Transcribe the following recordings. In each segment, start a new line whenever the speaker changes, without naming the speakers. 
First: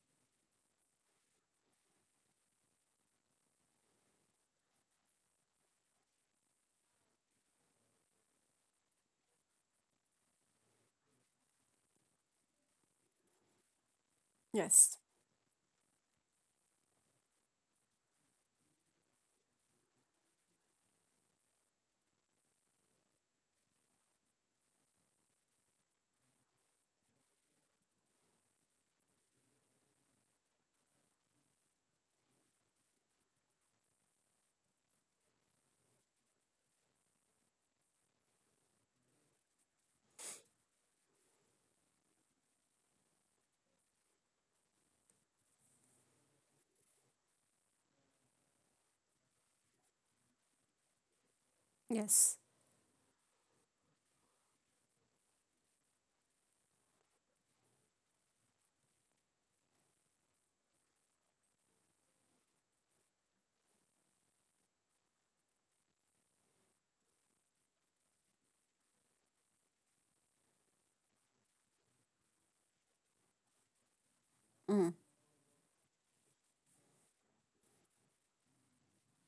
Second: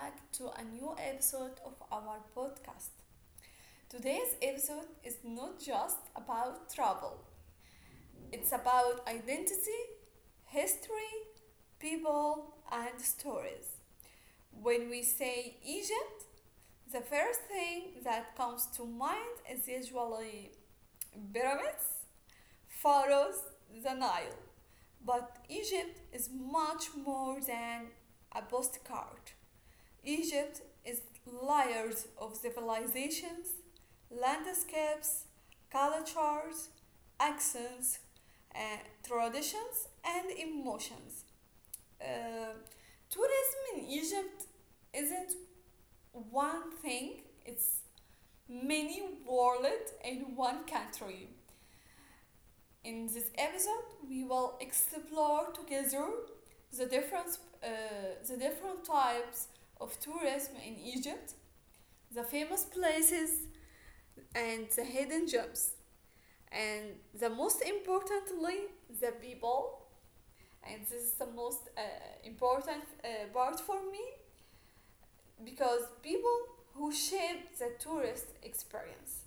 back to a new episode of our podcast. Today's episode is not just about travel, it's about identity, history, people, and stories. When
Yes,
we say Egypt, the first thing that comes to mind is usually pyramids, pharaohs, the Nile. But Egypt is much more than a postcard. Egypt is layers of civilizations, landscapes, cultures, accents, uh, traditions, and emotions. Uh, Tourism in Egypt isn't one thing, it's many worlds in one country.
yes,
In this episode, we will explore together the different, uh, the different types of tourism in Egypt, the famous places and the hidden gems, and the most importantly, the people. And this is the most important part for me,
mm,
because people who shape the tourist experience.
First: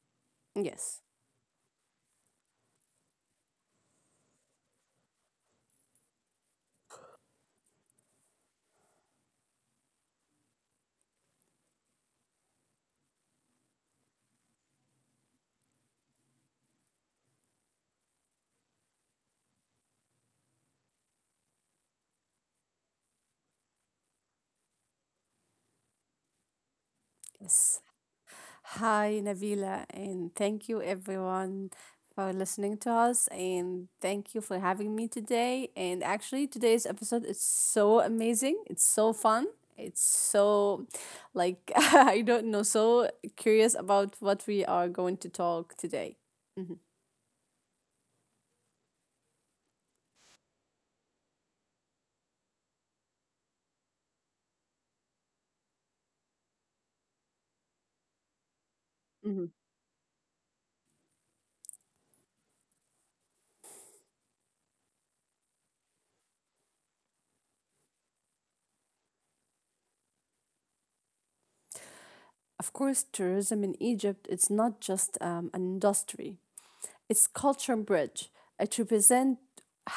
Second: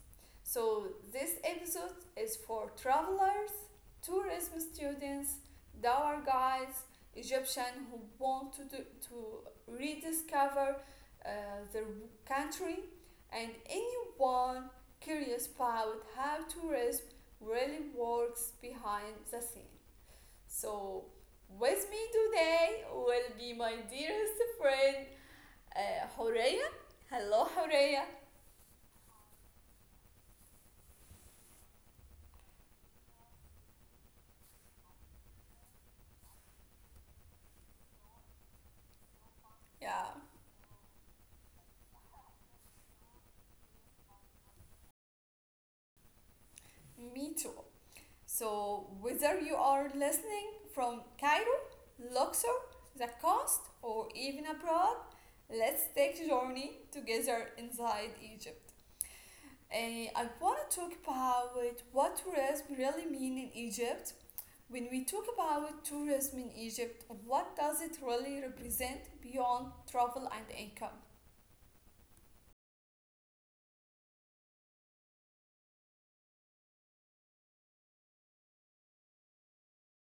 So
yes,
this episode is for travelers, tourism students, our guides, Egyptians who want to do, to rediscover uh, their country, and anyone curious about how tourism really works behind the scene. So with me today will be my dearest friend, Horea? Hello,
yes.
Horea.
Hi, Nabila, and thank you everyone for listening to us, and thank you for having me today. And actually, today's episode is so amazing. It's so fun. It's
Yeah,
so, like, I don't know, so curious about what we are going to talk today. Mhm,
me too. So, whether you are listening from Cairo, Luxor, the coast, or even abroad, let's take a journey together inside Egypt.
mhm.
And I want to talk about what tourism really mean in Egypt. When we talk about tourism in Egypt, what does it really represent beyond travel and income?
Of course, tourism in Egypt, it's not just an industry. Its culture bridge. It represents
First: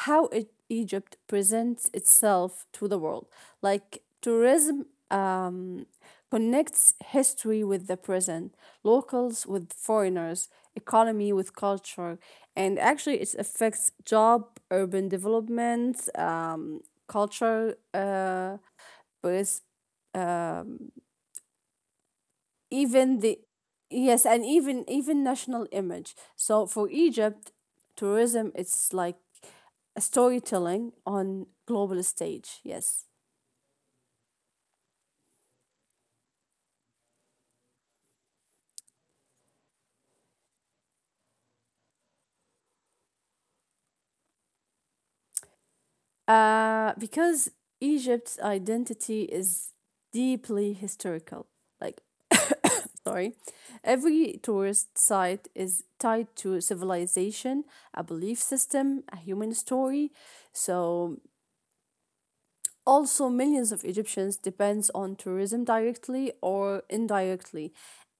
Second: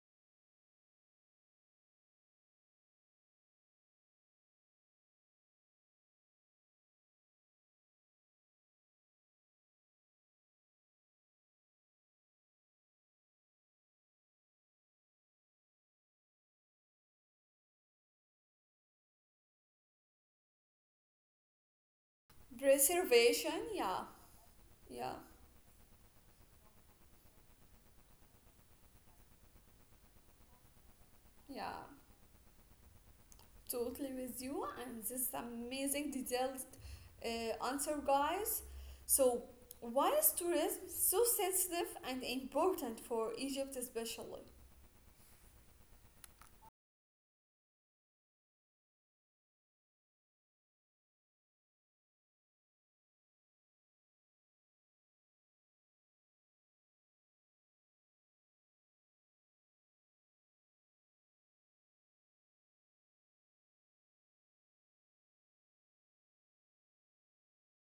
how Egypt presents itself to the world. Like tourism connects history with the present, locals with foreigners, economy with culture, and actually it affects job, urban development, culture, pers- even the
Preservation, yeah,
yes and even
yeah,
national image, so for Egypt tourism it's like a storytelling on global
yeah.
stage, yes.
Totally with you, and this is amazing detailed answer, guys. So why is tourism so sensitive and important for Egypt especially?
Because Egypt's identity is deeply historical, like sorry, every tourist site is tied to civilization, a belief system, a human story. So also, millions of Egyptians depends on tourism directly or indirectly.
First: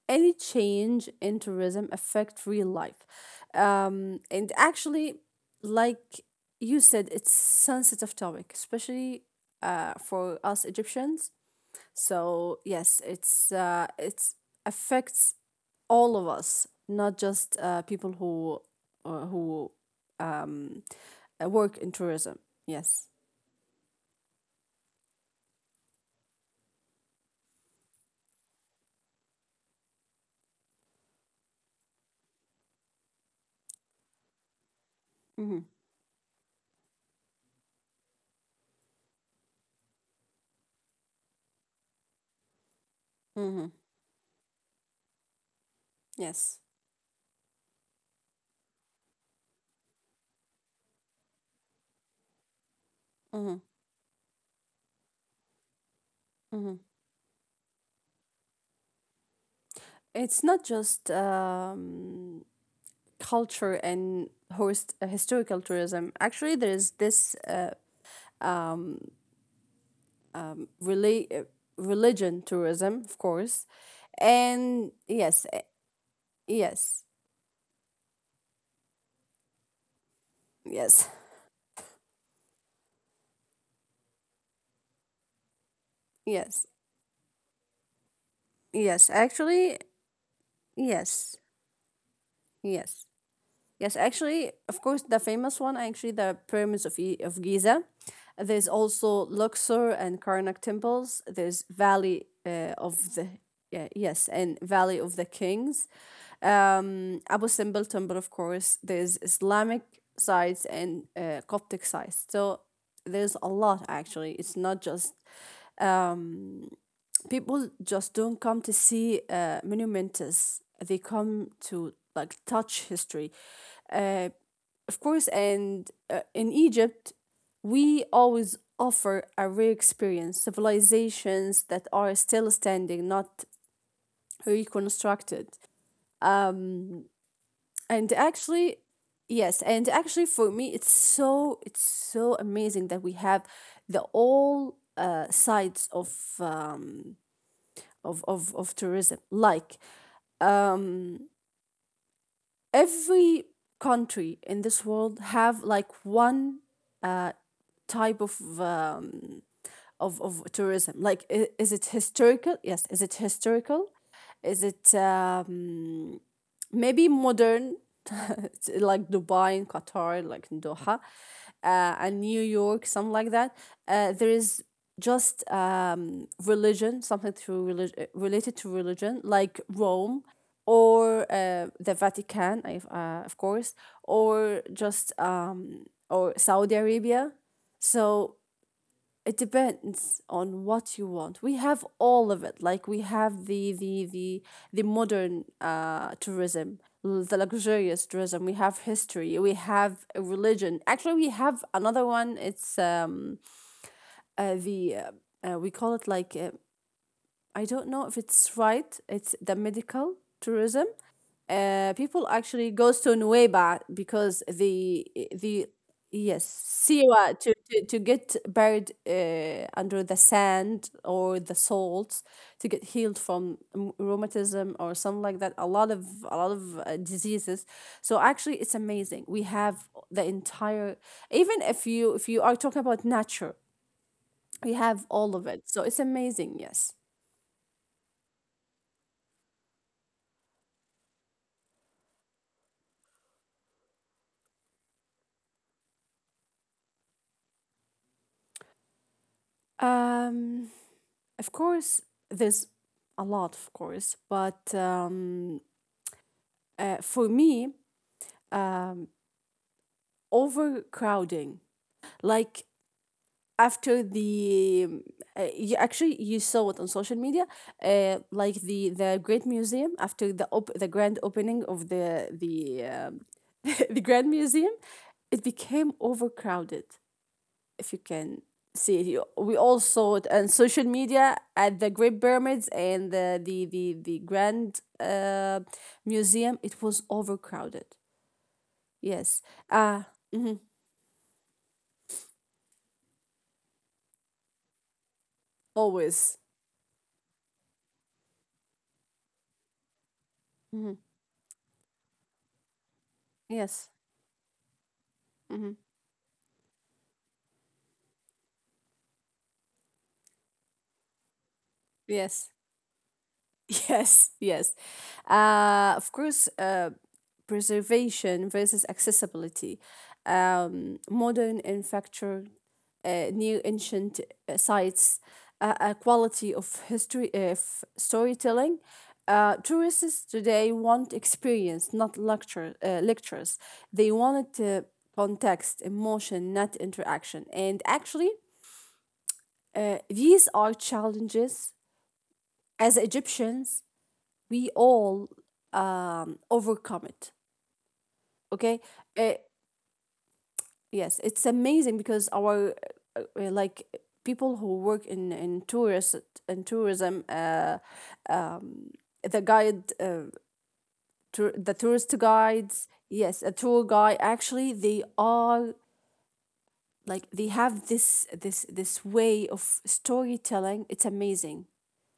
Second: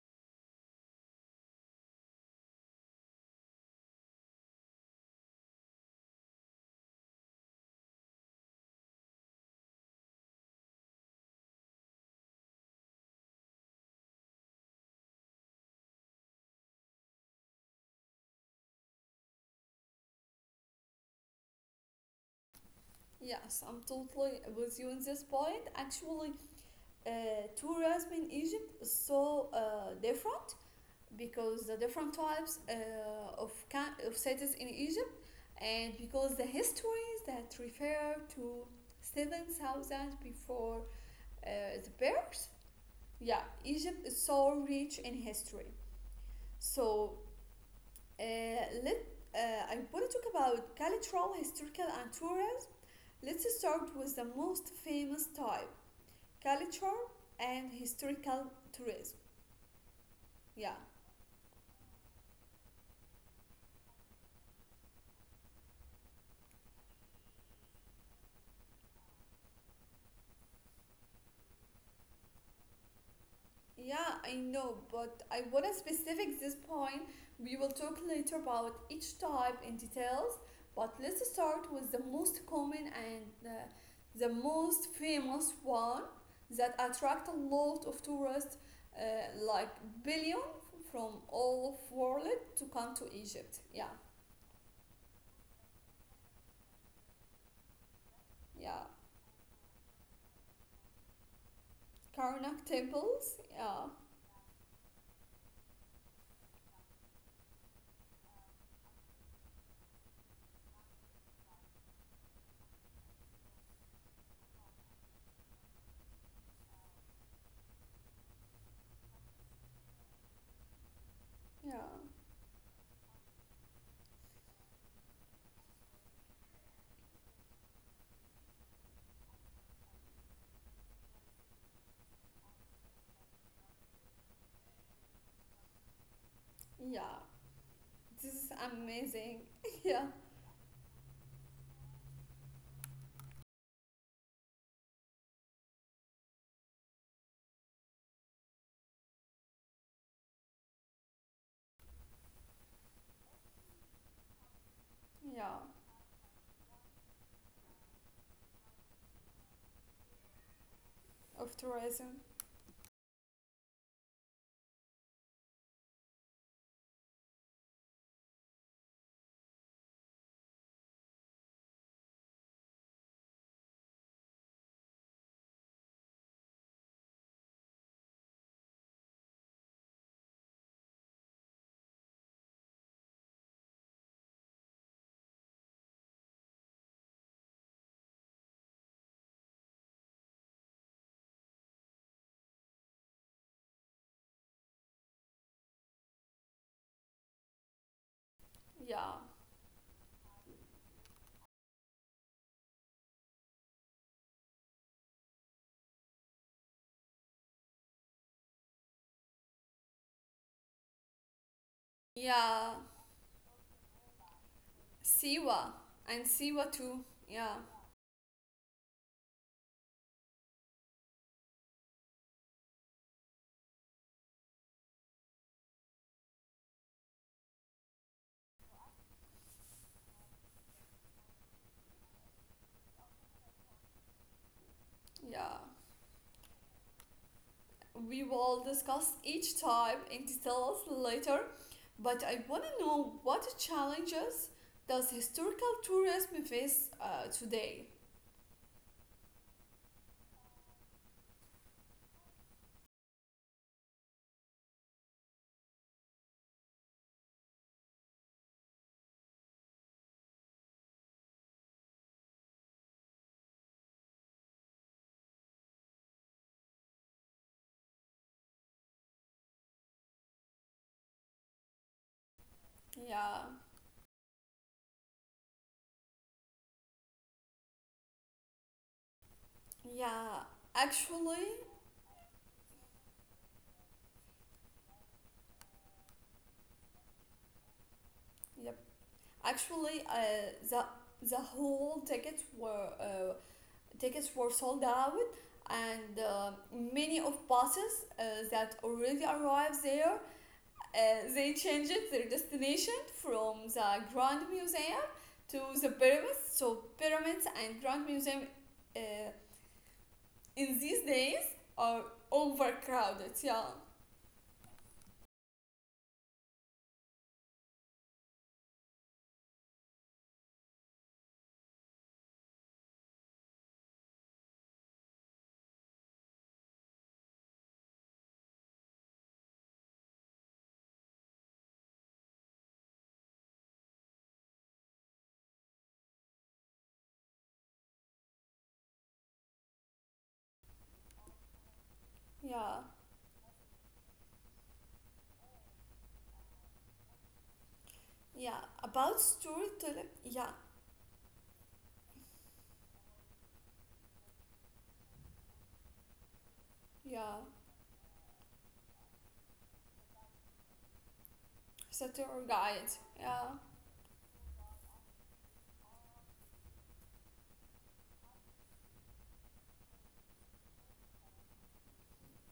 Any change in tourism affect real life. And actually, like you said, it's sensitive topic, especially for us Egyptians. So yes, it's affects all of us, not just people who uh, who um, work in tourism. Yes.
Yes, I'm totally with you on this point. Actually, uh, tourism in Egypt is so different because the different types of cities in Egypt,
Mm-hmm.
and because the histories that refer to 7,000 before, uh, the birth. Yeah,
Mm-hmm.
Egypt is so rich in history.
Yes.
So uh, let I want to talk about cultural, historical, and tourism. Let's
Mm-hmm.
start with the most famous type: culture
Mhm.
and historical tourism. Yeah.
It's not just culture and host historical tourism. Actually, there is this rela- uh, religion tourism, of course,
Yeah, I know, but
and
I want to
yes,
specific this point.
yes,
We will talk later about each type in details, but let's
yes,
start with the most common and the most famous one that
yes,
attract a lot of tourists, uh,
yes.
like
Actually,
billion from
yes,
all of world to come to
yes.
Egypt. Yeah,
Yes, actually, of course, the famous one, actually, the pyramids of, of Giza.
yeah.
There's also Luxor and Karnak temples. There's Valley
Karnak
of
temples.
the
Yeah,
yeah, yes, and Valley of the Kings. Abu Simbel temple, of course. There's Islamic sites and Coptic sites. So there's a lot actually. It's not just people just don't come to see monumentous. They
yeah,
come to like touch history, uh, of course. And in Egypt, we always offer a rare experience, civilizations that are still standing, not reconstructed.
yeah. This
And
is
actually,
amazing.
yes,
Yeah,
and actually for me, it's so amazing that we have the all sides um, of, of tourism, like um. Every country in this world
yeah.
have like one uh, type of, of tourism,
Of
like is it
tourism.
historical, yes, is it historical, is it maybe modern like Dubai and Qatar, like in Doha, and New York, something like that. There is just religion, something to related to religion, like Rome or the Vatican, of course, or just or Saudi Arabia. So it depends on what you want. We have all of it, like we have the modern tourism, the luxurious tourism, we have
Yeah.
history, we have religion. Actually we have another one, it's the we call it like I don't know if it's right, it's the medical tourism. People
Yeah,
actually goes to Nueva because
Siwa
the
and Siwa
yes,
too. Yeah,
Siwa to get buried under the sand or the salt to get healed from rheumatism or something like that, a lot of diseases. So actually it's amazing, we have the entire, even if you are talking about nature, we have
yeah.
all of it. So it's amazing, yes.
We will discuss each type in details later, but I want to know what challenges does historical tourism face today.
Um, of course, there's a lot, of course, but for me, um, overcrowding, like after the you actually you saw it on social media, like the Great Museum after the grand opening of the
Yeah,
the Grand Museum, it became overcrowded. If you can see it. You, we all saw
yeah.
it on social
Actually,
media at the Great Pyramids and the Grand Museum. It was overcrowded.
yep.
Yes.
Actually,
Uh,
the
mhm,
the whole tickets were sold out, and
always.
many of buses that already arrived there.
Hmm.
They changed their destination from the
Yes.
Grand Museum to the
Hmm.
pyramids. So pyramids and Grand Museum uh, in these days are
Yes.
overcrowded. Yeah,
Yes, yes. Of course, preservation versus accessibility. Modern and factured, new ancient sites, a quality of history of storytelling. Tourists today want experience, not lectures. They wanted to context, emotion, not interaction. And actually, these are challenges
yeah,
as Egyptians we all overcome it.
yeah.
Okay.
About
Uh,
storytelling. Yeah,
yes, it's amazing because our like people who work in tourist in
yeah.
tourism, um, the guide, the
So tour
tourist
guide.
guides,
Yeah,
yes, a tour guide. Actually, they are like they have this way of storytelling. It's amazing.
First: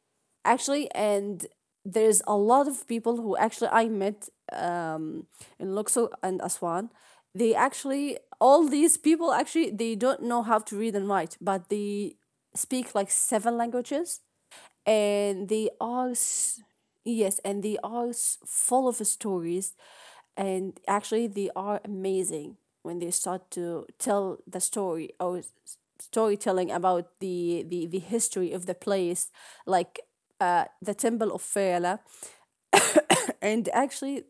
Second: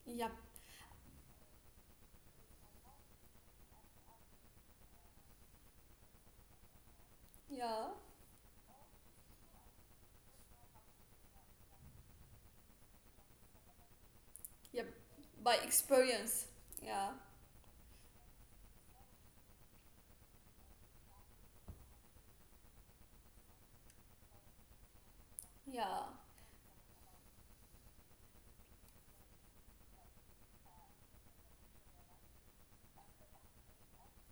yep,
Actually, and there's a lot of people who actually I met in Luxor and Aswan. They
yeah,
actually, all these people, actually they don't know how to read and write, but they speak like 7 languages,
yep.
and
By
they all
experience. Yeah,
yes, and they are full of stories, and actually they are amazing when they start to tell the story or
yeah,
storytelling about the history of the place, like the temple of Fela and actually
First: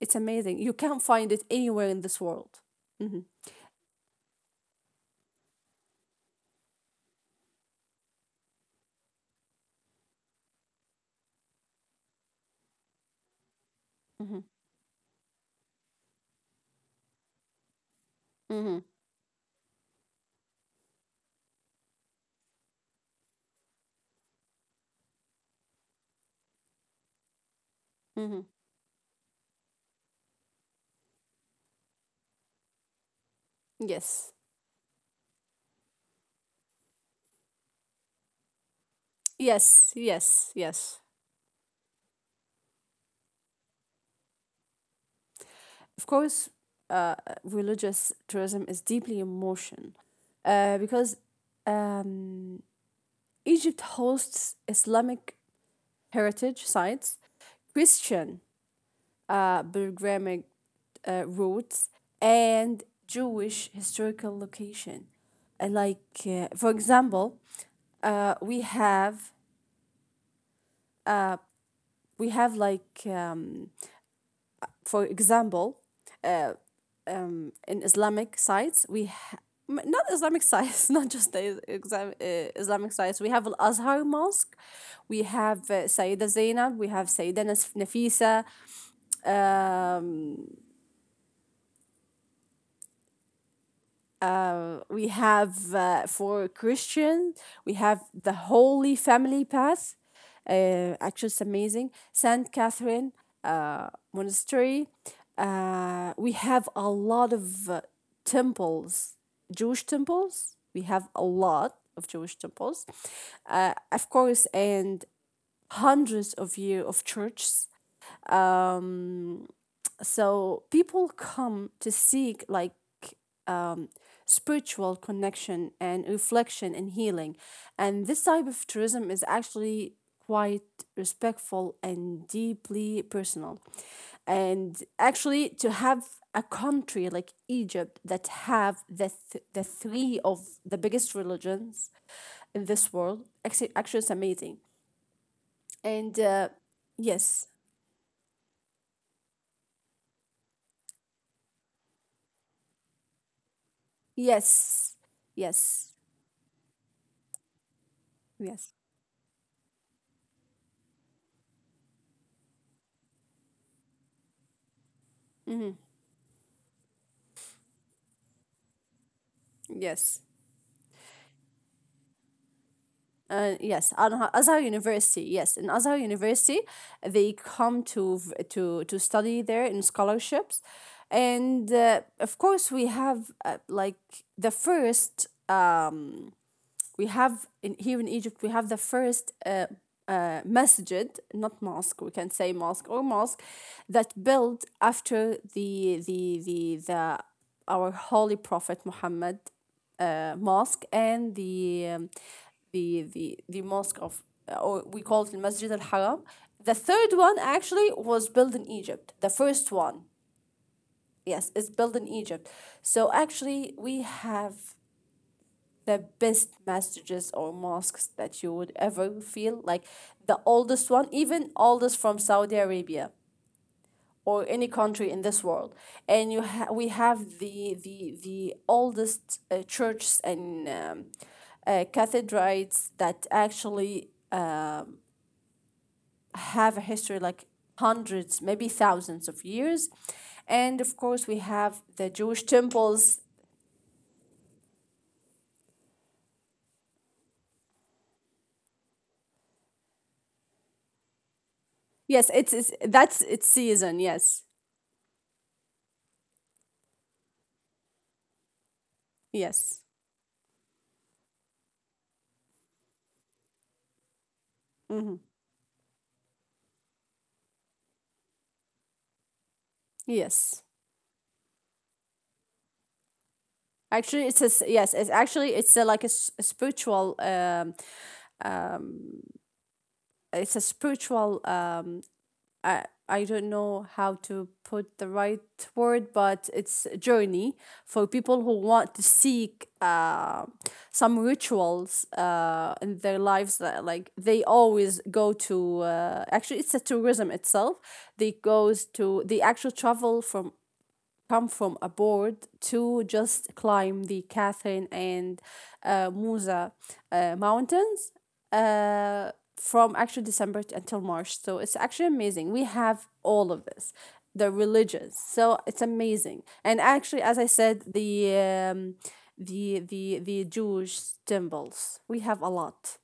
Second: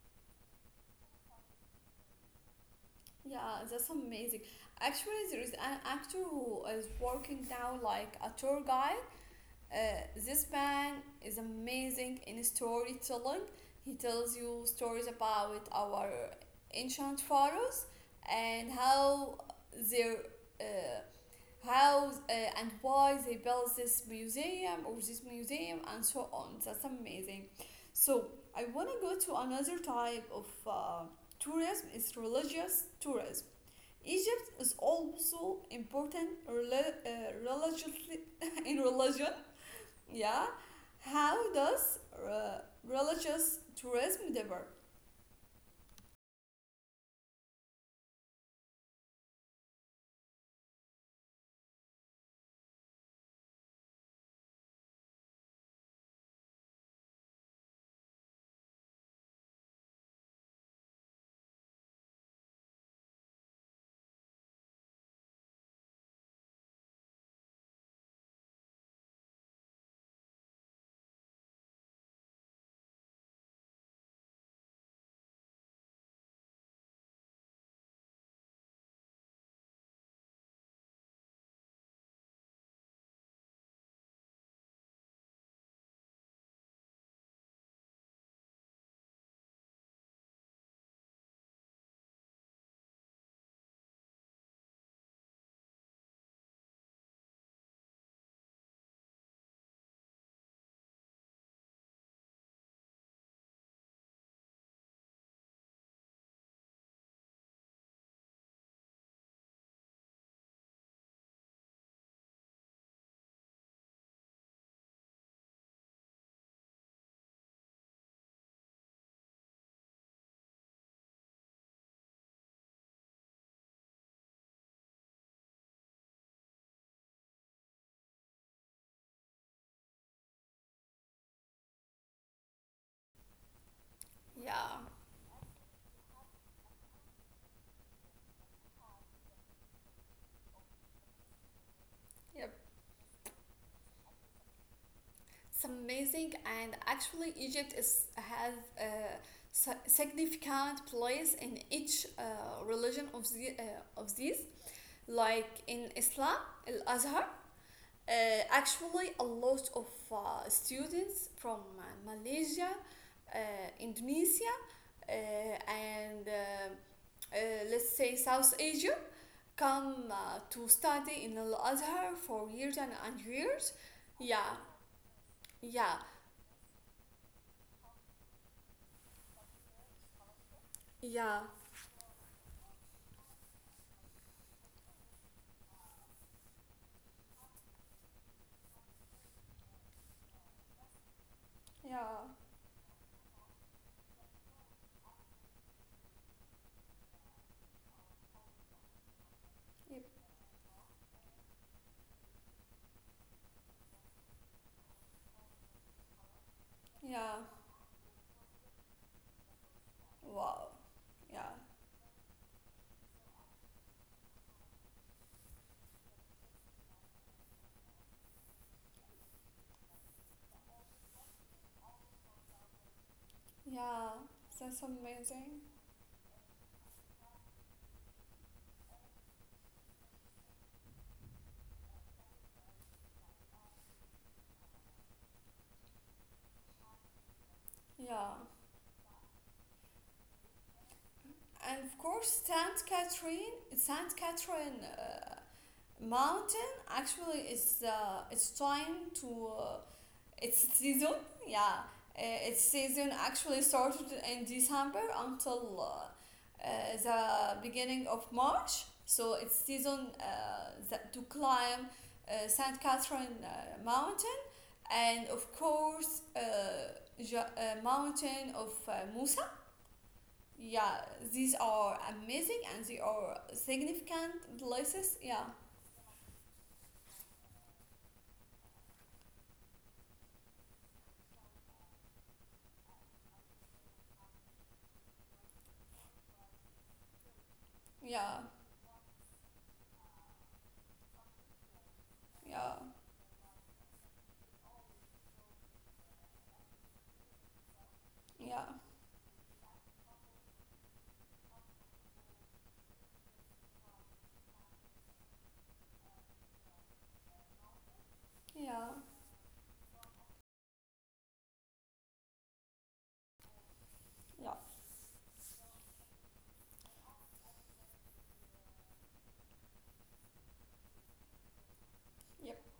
it's amazing, you can't find it anywhere in this world. mm-hmm,
yeah. That's amazing. Actually, there is an actor who is working now like a tour guide. Uh, this man is amazing in storytelling. He tells
mm-hmm,
you stories about our ancient pharaohs and
mm-hmm,
how their uh, how and why they built this museum or this museum and so on. That's amazing. So
mm-hmm.
I want to go to another type of tourism. It's religious tourism.
yes
Egypt is also important religiously in religion.
yes
Yeah.
yes yes
How does religious tourism differ?
Of course, uh, religious tourism is deeply emotion because um, Egypt hosts Islamic heritage sites, Christian pilgrimage routes, and Jewish historical location. Like for example, uh, we have uh, we have like for example, in Islamic sites, not Islamic sites, not just Islamic sites. We have Al Azhar Mosque, we have Sayyida Zainab, we have Sayyida Nafisa, uh, we have for Christians we have the Holy Family Path. Actually, it's amazing. Saint Catherine Monastery. We have a lot of temples, Jewish temples. We have a lot of Jewish temples, of course, and hundreds of year of churches. Um, so people come to seek like um, spiritual connection and reflection and healing, and this type of tourism is actually quite respectful and deeply personal. And
Yeah,
actually to have a country like Egypt that have the, the three of the biggest religions
yep.
in this world, actually, actually it's amazing.
It's
And
amazing, and actually,
yes.
Egypt is has a significant place in each religion, of these.
yes
Like
yes
in Islam, Al Azhar. Uh,
yes
Actually, a lot of students from Malaysia, uh, Indonesia,
Mhm.
and let's say South Asia come
Yes.
to study in Al Azhar for years and years.
Yes,
Yeah,
Azhar University. Yes, in Azhar
yeah,
University, they come to to study there in scholarships,
yeah,
and of course we have like the first. We have in here in Egypt. We have the first. Masjid, not mosque. We
yeah,
can say mosque or mosque, that built after the our holy prophet Muhammad
yep,
mosque and um, the the the mosque of or we call it Masjid al Haram. The third one
yeah.
actually was built in Egypt. The first one,
Wow,
yes,
yeah,
is built in Egypt. So actually, we have the best masjids or mosques that you would ever feel like the oldest one, even oldest from Saudi Arabia
yeah,
or any
that's
country in this
amazing.
world. And we have the oldest churches and cathedrals that actually have a history like
Yeah,
hundreds, maybe thousands of years. And of course we
and
have
of
the
course,
Jewish
Saint
temples.
Catherine, Saint Catherine Mountain actually is it's trying to, its season. Yeah,
Yes,
its
it's,
season
that's its
actually
season,
started
yes.
in December until, the beginning of March. So its
Yes.
season that to climb Saint Catherine Mountain,
Hmm.
and of course Mountain of Musa.
Yes,
Yeah, these are amazing, and they are
actually it's a
significant
yes it's
places. Yeah,
actually it's a, like a, a spiritual it's a spiritual um. I don't know how to put the right word, but it's a journey for people
yeah,
who want to seek some rituals
yeah,
in their lives, that like they always go to, actually it's a tourism itself. They
yeah,
goes to, they actually travel from, come from aboard to just climb the Catherine and Musa mountains
yeah,
from actually December until March. So it's actually amazing. We have all of this, the
yeah.
religions. So it's amazing. And actually, as I said, the the Jewish temples. We have a lot.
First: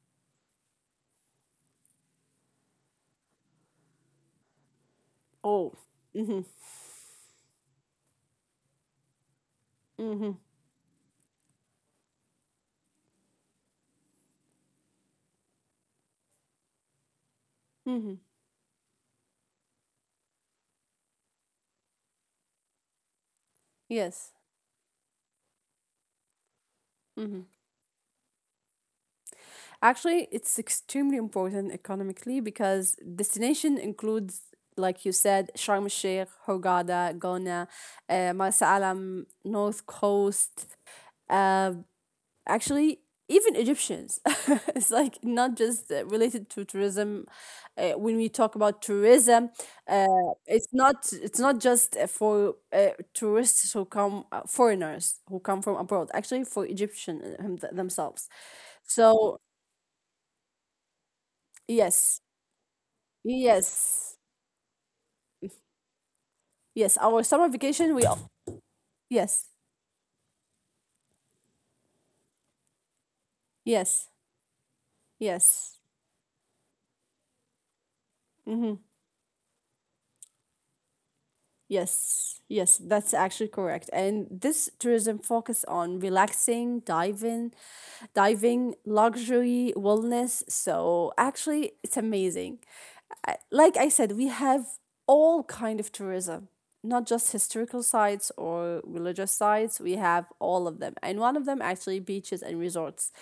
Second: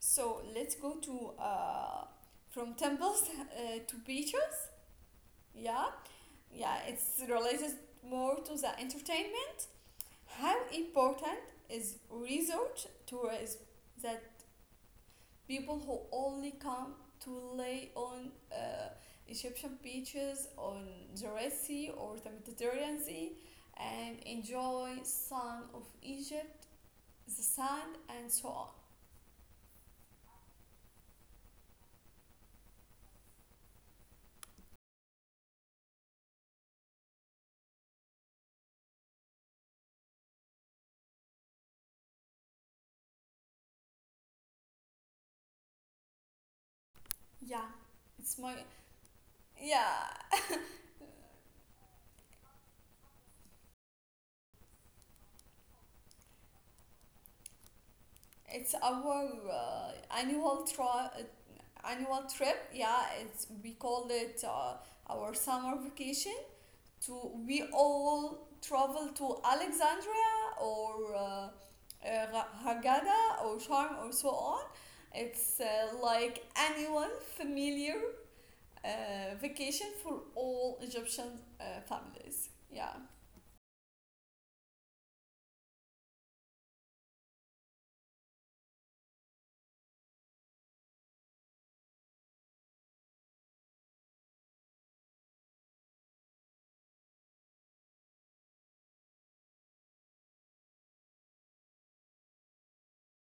So let's go to, from temples to beaches.
Oh,
Yeah, yeah, it's related more to the entertainment. How important is resort tourism, that people who only come to lay on
hmm,
Egyptian beaches on the Red Sea or the Mediterranean Sea and
yes.
enjoy sun of Egypt, the
Mm-hmm.
sand and so on?
Actually, it's extremely important economically because destination includes, like you said, Sharm el Sheikh, Hurghada, Gona, Marsa Alam, North Coast. Uh, Actually, even Egyptians. It's like not just related to tourism.
Yeah, it's my.
When we talk about tourism,
Yeah,
uh, it's not just for tourists who come, foreigners who come from abroad. Actually, for Egyptian
it's
themselves.
our
So
annual annual trip.
yes.
Yeah, it's we call it,
Yes.
our summer vacation. To
Yes.
we
Our summer
all
vacation,
travel to
yes.
Alexandria or Haggadah or Sharm or so
Yes.
on. It's
Yes.
like annual familiar vacation for all Egyptian families.
Yes,
Yeah,
yes, that's actually correct. And this tourism focus on relaxing, diving, diving, luxury, wellness. So actually, it's amazing. I- Like I said, we have all kind of tourism, not just historical sites or religious sites. We have all of them, and one of them actually beaches and resorts.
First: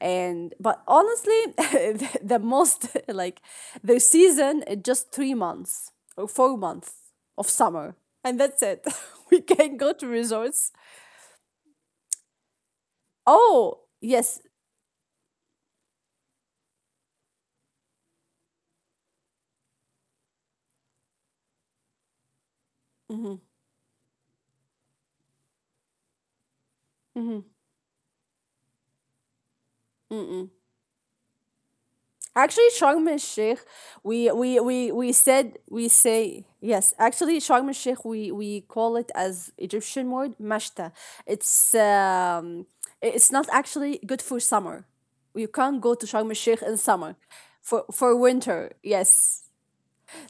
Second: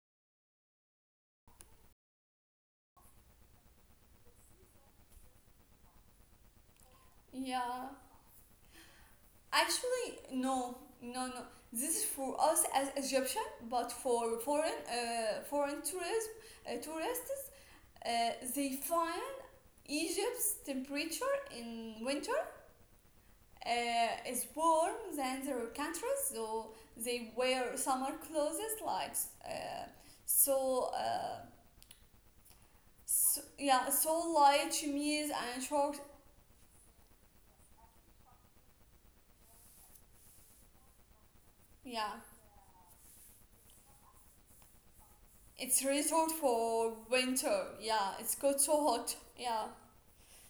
And but honestly, the most like the season is just 3 months or 4 months of
yeah.
summer. And that's it. We can not go to
Actually,
resorts.
no, no, no. This is for us as Egyptian,
Oh,
but
yes.
for foreign tourism tourists, uh, they find Egypt's temperature in winter is warm than their countries, so they
Mhm,
wear summer clothes like uh,
mm-mm.
so, uh,
Actually, Sharm el Sheikh,
yeah, so light chemise and short.
we say, yes, actually, Sharm el Sheikh, we call it as Egyptian word, mashta. It's,
Yeah,
um, it's not actually good for summer. You
it's
can't go to
resort
Sharm el Sheikh
for
in summer.
winter. Yeah, it's
For
got so
winter,
hot.
yes.
Yeah,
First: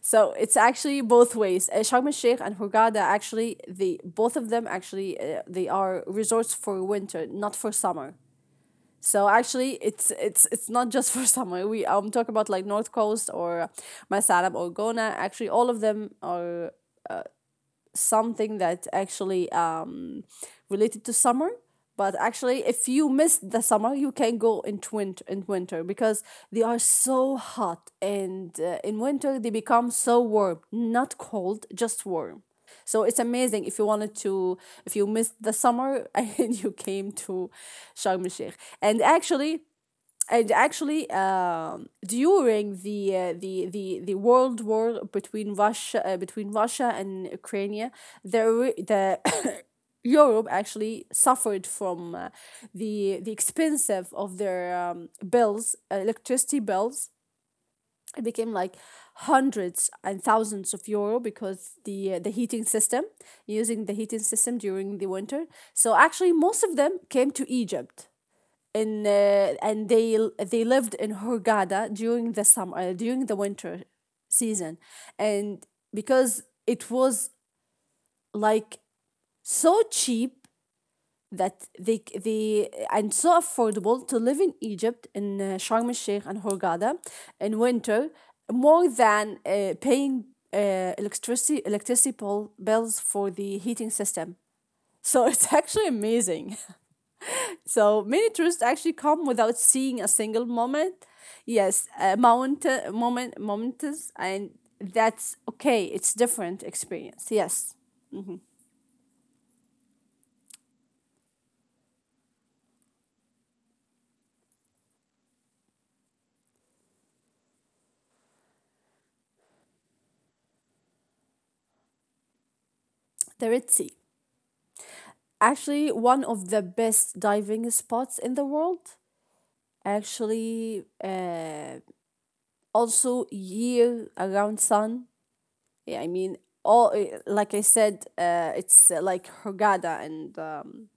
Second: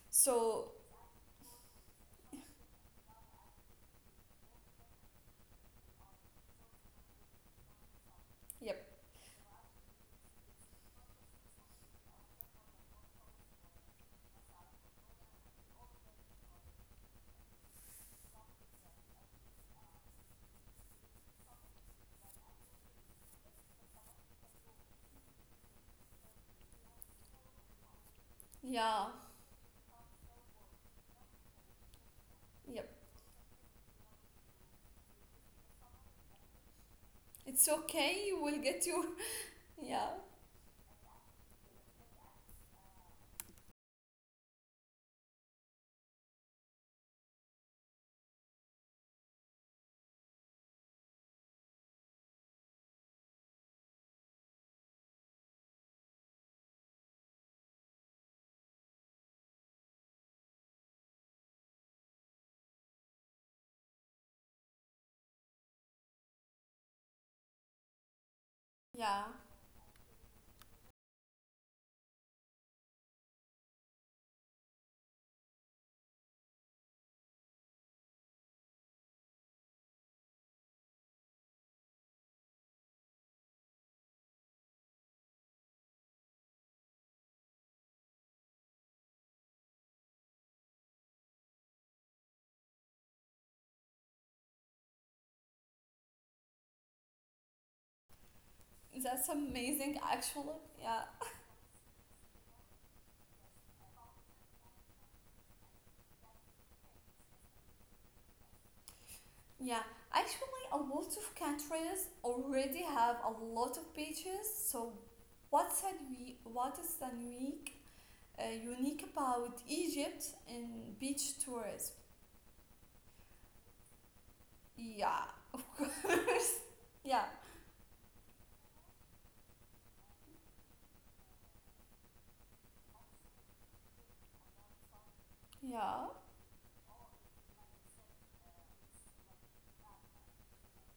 So it's
so.
actually both ways. Sharm el Sheikh and Hurghada actually the both of them actually they are resorts for winter, not for summer.
Yep.
So actually, it's not just for summer. We talk about like North Coast or Masalam or Gona. Actually, all of them are something that actually related to summer. But actually, if you miss the summer, you can go in twin in winter because they are so hot, and in
Yeah.
winter they become so warm, not cold, just warm.
Yep.
So it's amazing if you wanted to, if you missed the summer and you came to
It's
Sharm
okay.
el
You
Sheikh.
will get
And
your.
actually,
Yeah.
and actually during the world war between Russia and Ukraine the Europe actually suffered from the expensive of their bills electricity bills. It became like hundreds and thousands of euro because the heating system, using the heating system during the winter. So actually most of them came to Egypt in
Yeah.
and they lived in Hurghada during the summer during the winter season, and because it was like so cheap, that they and so affordable to live in Egypt in Sharm el Sheikh and Hurghada in winter, more than paying bills for the heating system. So it's actually amazing. So many tourists actually come
That's
without seeing
amazing,
a single
actually.
moment.
Yeah.
Yes, moment momentous, and that's okay. It's different experience. Yes, hmm
Yeah. Actually, a lot of countries already have a lot of beaches. So, what's a we? What is the unique about Egypt in beach tourism?
the Red Sea,
Yeah, of
actually one of the
course.
best
Yeah.
diving spots in the world. Actually, also year around sun. Yeah,
Yeah.
I mean, all like I said, it's like Hurghada and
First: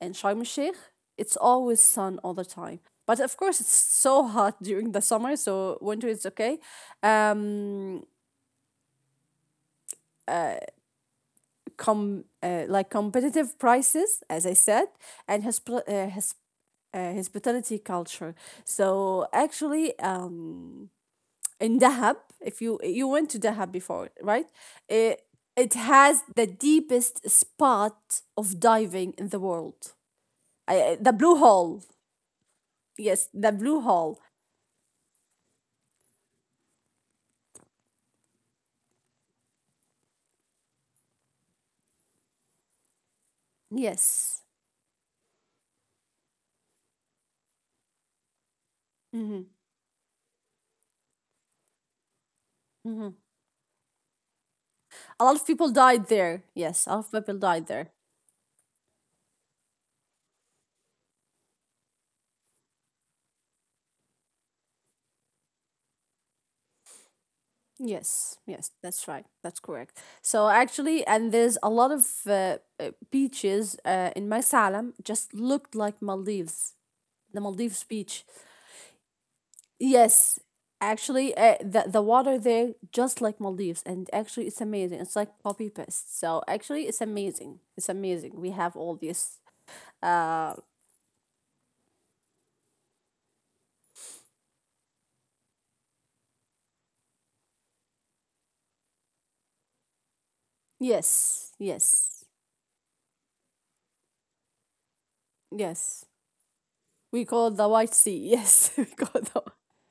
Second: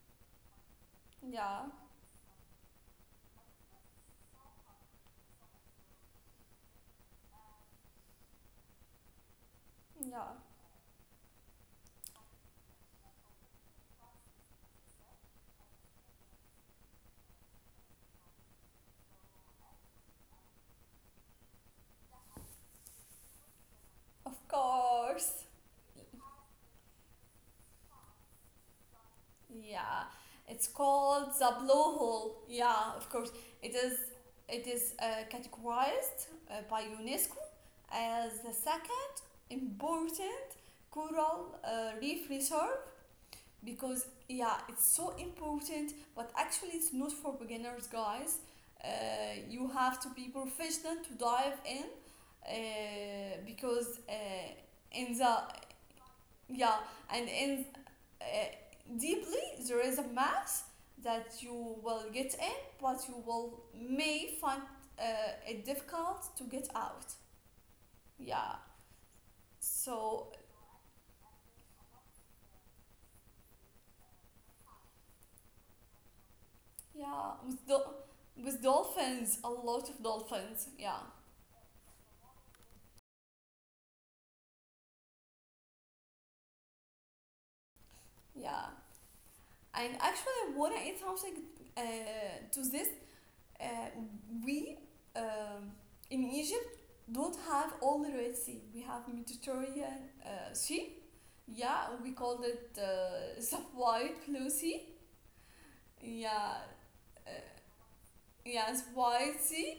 in Sharm el Sheikh, it's
Yeah.
always sun all the time. But of course, it's so hot during the summer, so winter is okay. Um,
Yeah.
com like competitive prices, as I said, and hosp- his hospitality culture. So actually, in Dahab, if you went to Dahab before,
Of
right? It,
course.
it has the deepest spot of diving in the world.
Yeah, it's
The
called
Blue
the
Hole.
blowhole. Yeah, of
Yes,
course.
the
It
Blue
is
Hole.
it is categorized by UNESCO as the second important coral reef reserve, because
Yes.
yeah, it's so important, but actually it's not for beginners, guys. Uh,
hmm
you have to be professional to dive in,
hmm
because, in
A lot
the
of people died there.
yeah,
Yes, a lot of
and
people died
in,
there.
uh, deeply, there is a map that you will get in, but you will may find uh, it difficult to get out.
Yes,
Yeah.
yes, that's right. That's correct.
So
So actually, and there's a lot of beaches in my Salem just looked like Maldives,
yeah,
the
with
Maldives beach.
with dolphins, a lot of
Yes,
dolphins. Yeah,
actually, uh, the water there just like Maldives, and actually, it's amazing. It's like poppy pest. So actually, it's amazing. It's amazing. We
yeah.
have all this.
And actually, I wanna add something uh, to this. Uh, we, um, in Egypt don't have all the Red Sea. We have Mediterranean Sea.
Yes,
Yeah, we
yes,
called it, sub-white blue sea.
yes.
Yeah,
We
uh,
call it the White Sea. Yes, we
yes,
call it the
spicy.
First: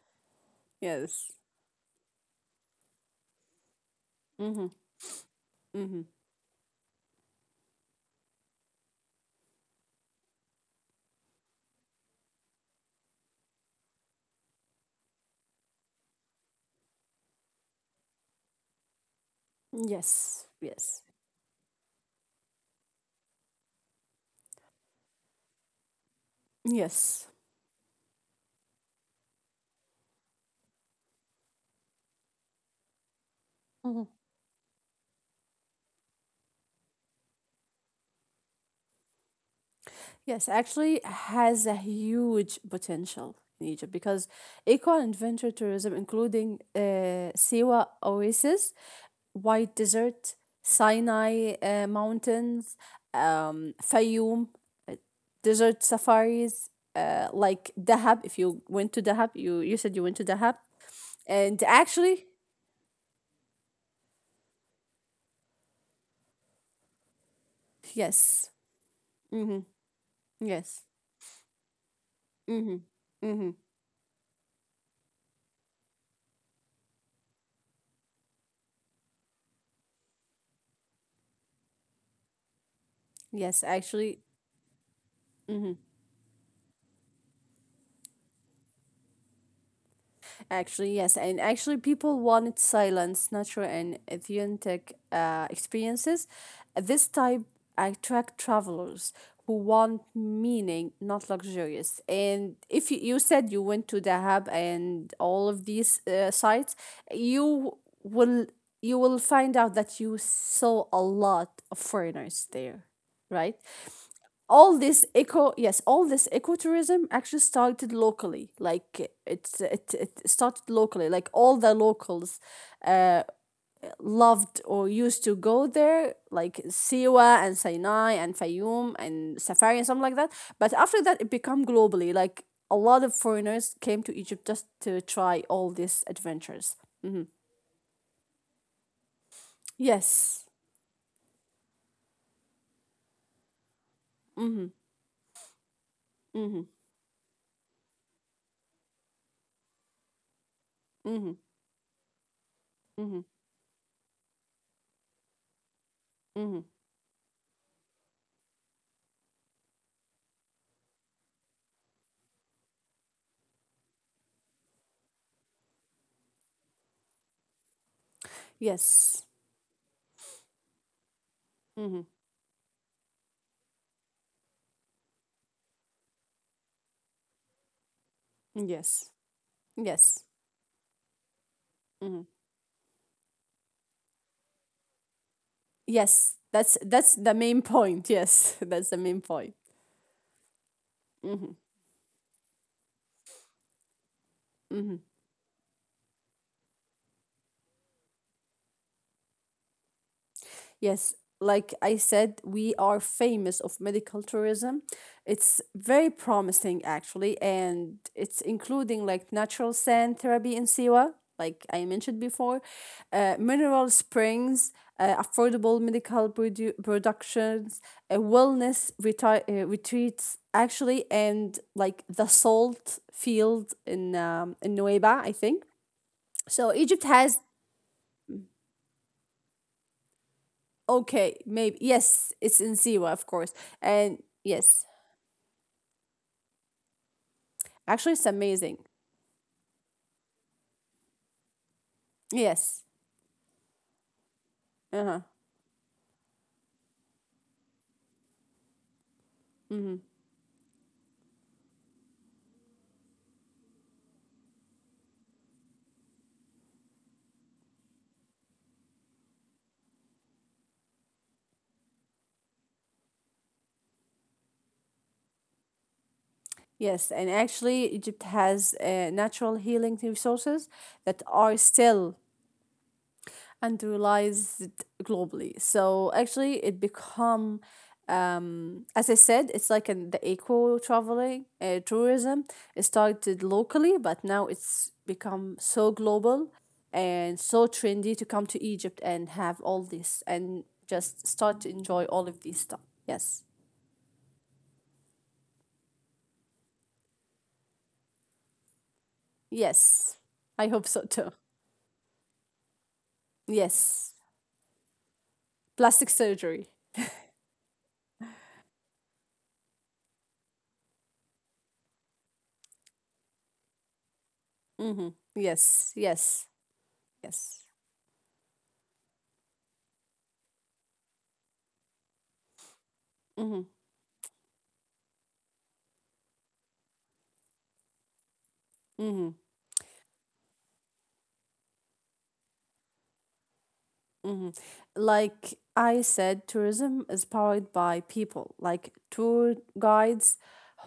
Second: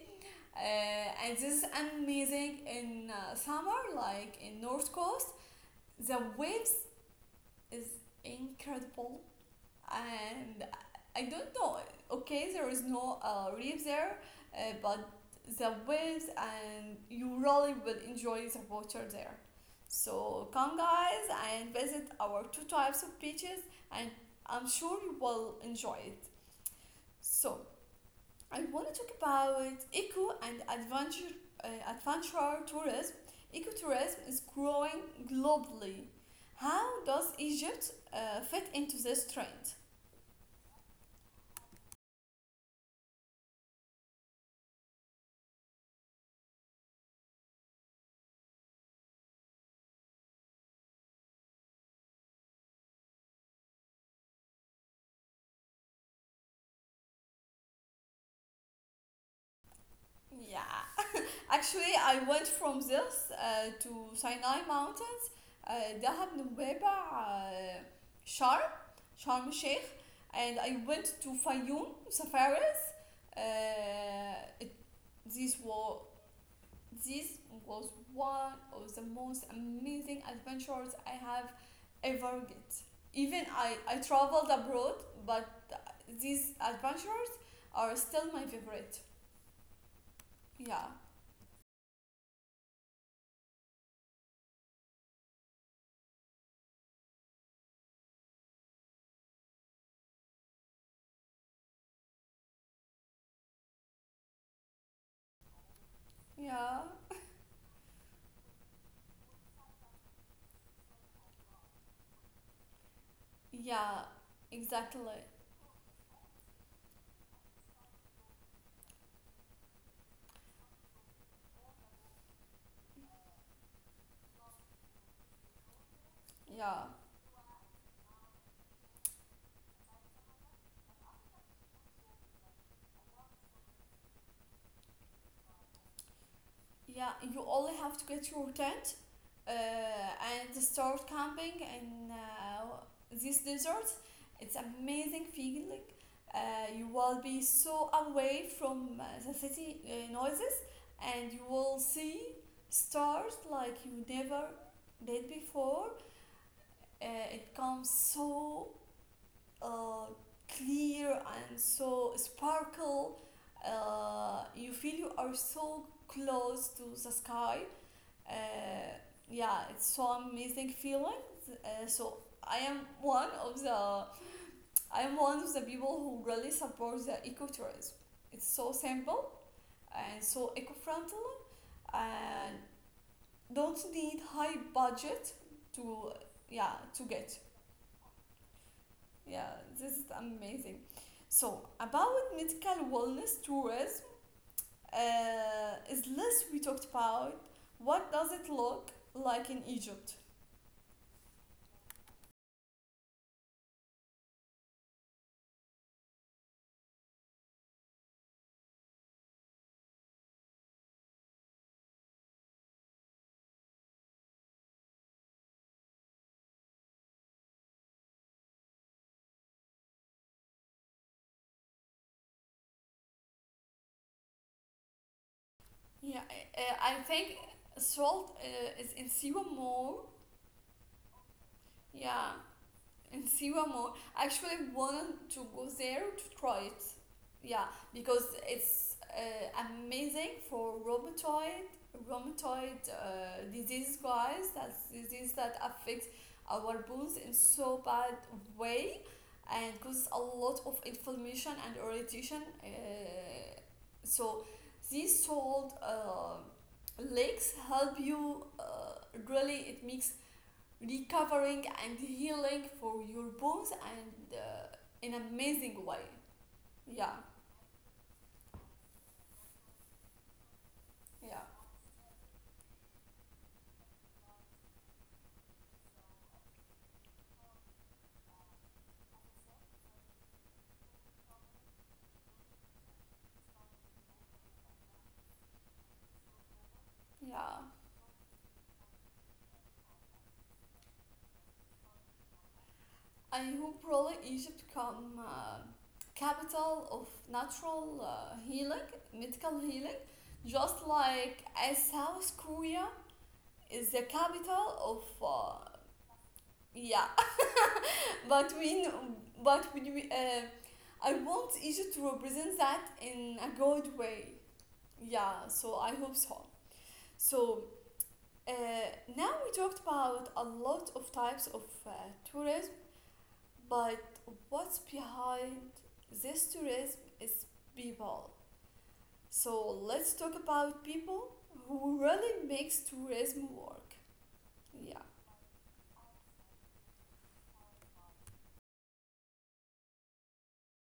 Uh,
Yes.
and this is amazing in summer, like in
Mm-hmm.
North Coast.
Mm-hmm.
The waves is incredible, and I don't know. Okay, there is no reef there, but the waves, and you really will enjoy the water there.
Yes.
So come,
Yes.
guys, and visit our two types of beaches, and I'm sure you will enjoy it.
Yes.
So I want to talk about eco and adventure tourism.
Mhm.
Ecotourism is growing globally. How does Egypt fit into this trend?
Yes, actually has a huge potential in Egypt because eco and adventure tourism, including Siwa Oasis, White Desert, Sinai Mountains, Fayoum, desert safaris, like Dahab. If you went to Dahab, you said you went to Dahab.
Yeah,
And
actually, I
actually,
went from this to Sinai Mountains, uh, Dahab, Nubeba,
yes.
Sharm, Sharm el
Mm-hmm.
Sheikh, and I
Yes.
went to Fayoum Safari.
Mm-hmm.
Uh,
Mm-hmm.
it, these were This was one of the most amazing adventures I have ever get. Even
Yes,
I
actually,
traveled abroad, but these adventures are still my favorite. Yeah,
actually, yes, and actually, people wanted silence, natural, and authentic experiences. This type attract travelers who want meaning, not luxurious. And if you said you went to Dahab and all of these sites,
yeah,
you will you will find out that you saw a lot of foreigners there, right?
yeah,
All
exactly.
this eco, yes, all this ecotourism actually started locally, like it started locally, like all the locals uh, loved or used to go there, like
Yeah.
Siwa and Sinai and Fayoum and Safari and something like that. But after that it became globally, like a lot of foreigners came to Egypt just to try all these adventures.
Yeah,
hmm
you only have to get your tent
yes.
and start camping in, this desert. It's
Mm-hmm.
amazing feeling. Uh,
Mm-hmm.
you will be so away from the city noises,
Mm-hmm.
and you will see
Mm-hmm.
stars like you never did before.
Mm-hmm.
Uh, it comes so uh, clear and so sparkle. You feel you are so close to the sky, uh,
Yes.
yeah, it's so amazing feeling.
Mm-hmm.
So I am one of the I am one of the people who really supports the ecotourism. It's so
Yes,
simple
yes.
and so eco-friendly,
Mm-hmm.
and don't need high budget to,
Yes,
yeah,
that's
to
that's
get,
the main point. Yes, that's the main
yeah,
point.
this is amazing.
hmm
So about medical wellness tourism,
hmm
is less we talked about. What does it look like in Egypt?
Yes, like I said, we are famous of medical tourism. It's very promising actually, and it's including like natural sand therapy in Siwa, like I mentioned before, mineral springs, affordable medical productions, uh, wellness retreats actually, and like the salt field in Nueva, I think.
Yeah,
So
I
Egypt
think
has,
salt is in Siwa more.
okay, maybe
Yeah,
yes, it's in Siwa,
in
of course,
Siwa Mall. I
and
actually
yes,
wanted to go there to try it. Yeah,
actually,
because
it's amazing.
it's amazing for rheumatoid
Yes,
rheumatoid disease, guys. That's
uh huh,
disease that affects our bones in so bad way and
mm-hmm.
causes a lot of inflammation and irritation. So these salt lakes help you, really. It makes recovering and healing for your bones and, in an amazing way.
Yes,
Yeah,
and actually, Egypt has natural healing resources that
yeah,
are still and realized globally. So actually, it become as I said, it's like the eco traveling tourism. It started locally, but now it's become so global and so
yeah.
trendy to come to Egypt and have all this and just start to enjoy all of these stuff. Yes,
I hope really Egypt come capital of natural healing, medical
yes,
healing,
I hope so
just
too.
like as South Korea is the
Yes,
capital of,
plastic surgery.
yeah. But we kn- but when we I want Egypt to represent that in a good way.
Mm-hmm.
Yeah, so
Yes,
I hope so.
yes,
So
yes.
Uh, now we talked about a lot of types of tourism,
Mm-hmm.
but what's behind this tourism is people.
Mm-hmm.
So let's talk about people who really makes tourism work.
Mhm.
Yeah.
Like I said, tourism is powered by people, like tour guides,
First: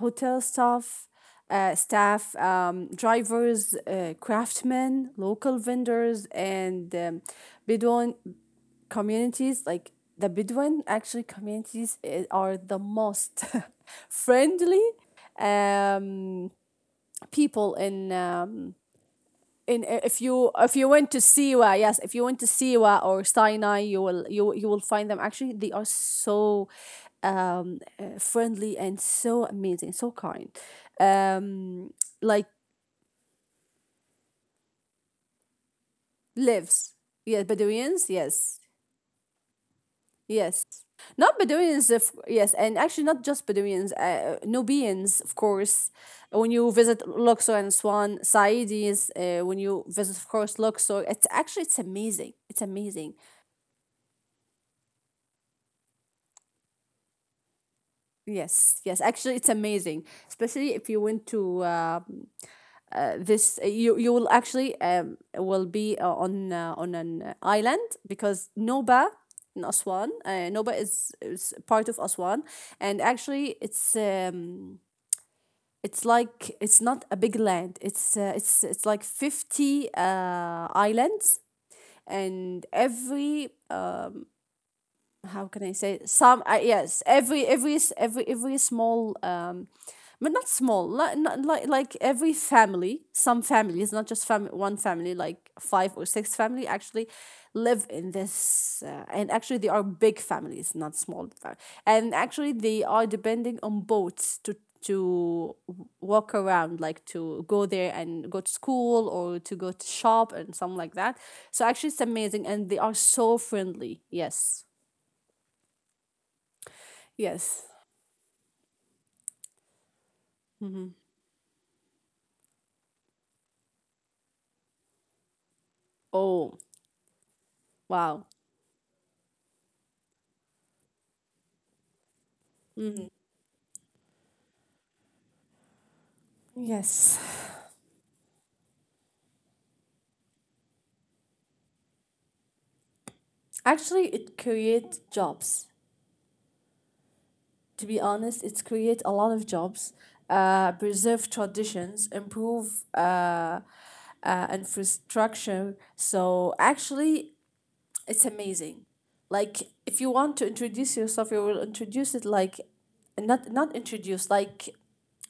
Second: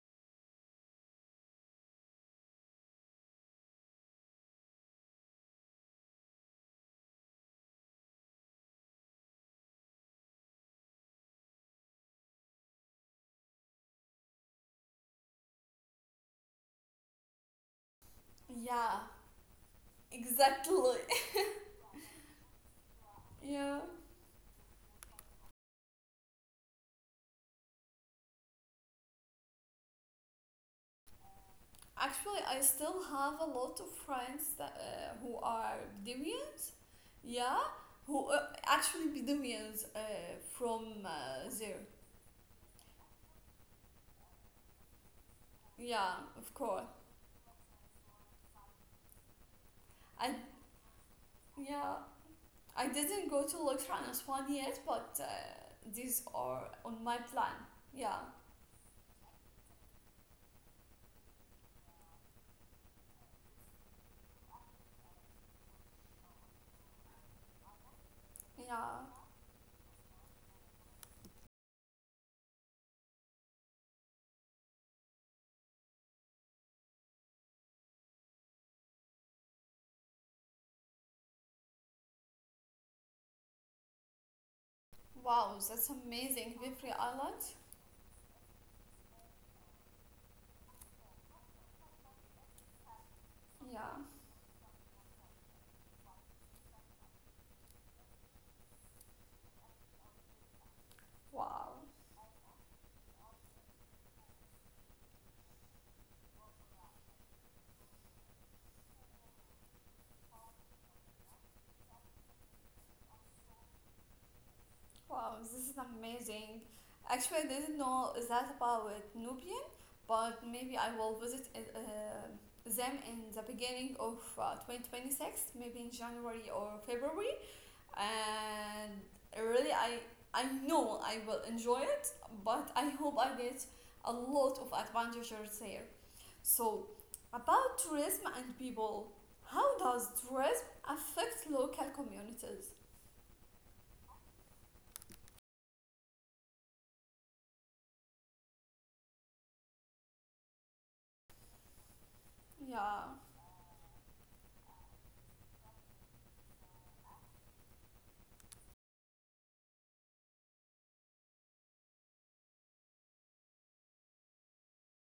hotel staff, drivers, craftsmen, local vendors, and Bedouin communities. Like the Bedouin, actually, communities are the most friendly um, people in
Yeah,
in, if you
exactly.
went to Siwa, yes, if you went to Siwa or Sinai,
Yeah.
you will you will find them. Actually, they are so friendly and so amazing, so kind. Um,
Actually,
like
I still have a lot of friends that who are Bedouins.
lives, yeah,
Yeah,
Bedouins,
who
yes,
actually Bedouins
yes.
from
Not
there.
Bedouins, if, yes, and actually not just Bedouins, Nubians, of course.
Yeah,
When
of
you
course.
visit Luxor and Swan, Saidis, when you visit, of
I
course, Luxor, it's actually, it's
yeah,
amazing. It's
I
amazing.
didn't go to Electronics one yet, but these are on my plan. Yeah,
Yes, yes. Actually, it's amazing, especially if you went to this. You will actually will be on an island because Noba
yeah.
in Aswan. Noba is part of Aswan, and actually, it's like it's not a big land. It's like 50 islands, and every how
Wow,
can I
that's
say it? Some
amazing, Vipri
yes,
Island.
every s- every small um, but not small like, not, like every family, some
Yeah,
families, not just one family, like five or six family actually live in this and actually they are big families, not small
wow,
and actually they are depending on boats to walk around, like to go there and go to school or to go to shop and something like that. So actually it's amazing and they are so friendly, yes.
wow, this is amazing. Actually, I
Yes.
didn't know that about Nubian, but maybe I
hmm
will visit it, them in the beginning of 2026, maybe in January
Oh,
or February.
wow.
And really, I know I will enjoy it, but I
hmm
hope I get a lot of advantages there. So
Yes.
about tourism and people, how does tourism affect local communities?
Actually, it creates jobs. To be honest, it creates a lot of jobs, preserve traditions, improve
yeah
infrastructure. So actually, it's amazing. Like, if you want to introduce yourself, you will introduce it, like, not not introduce like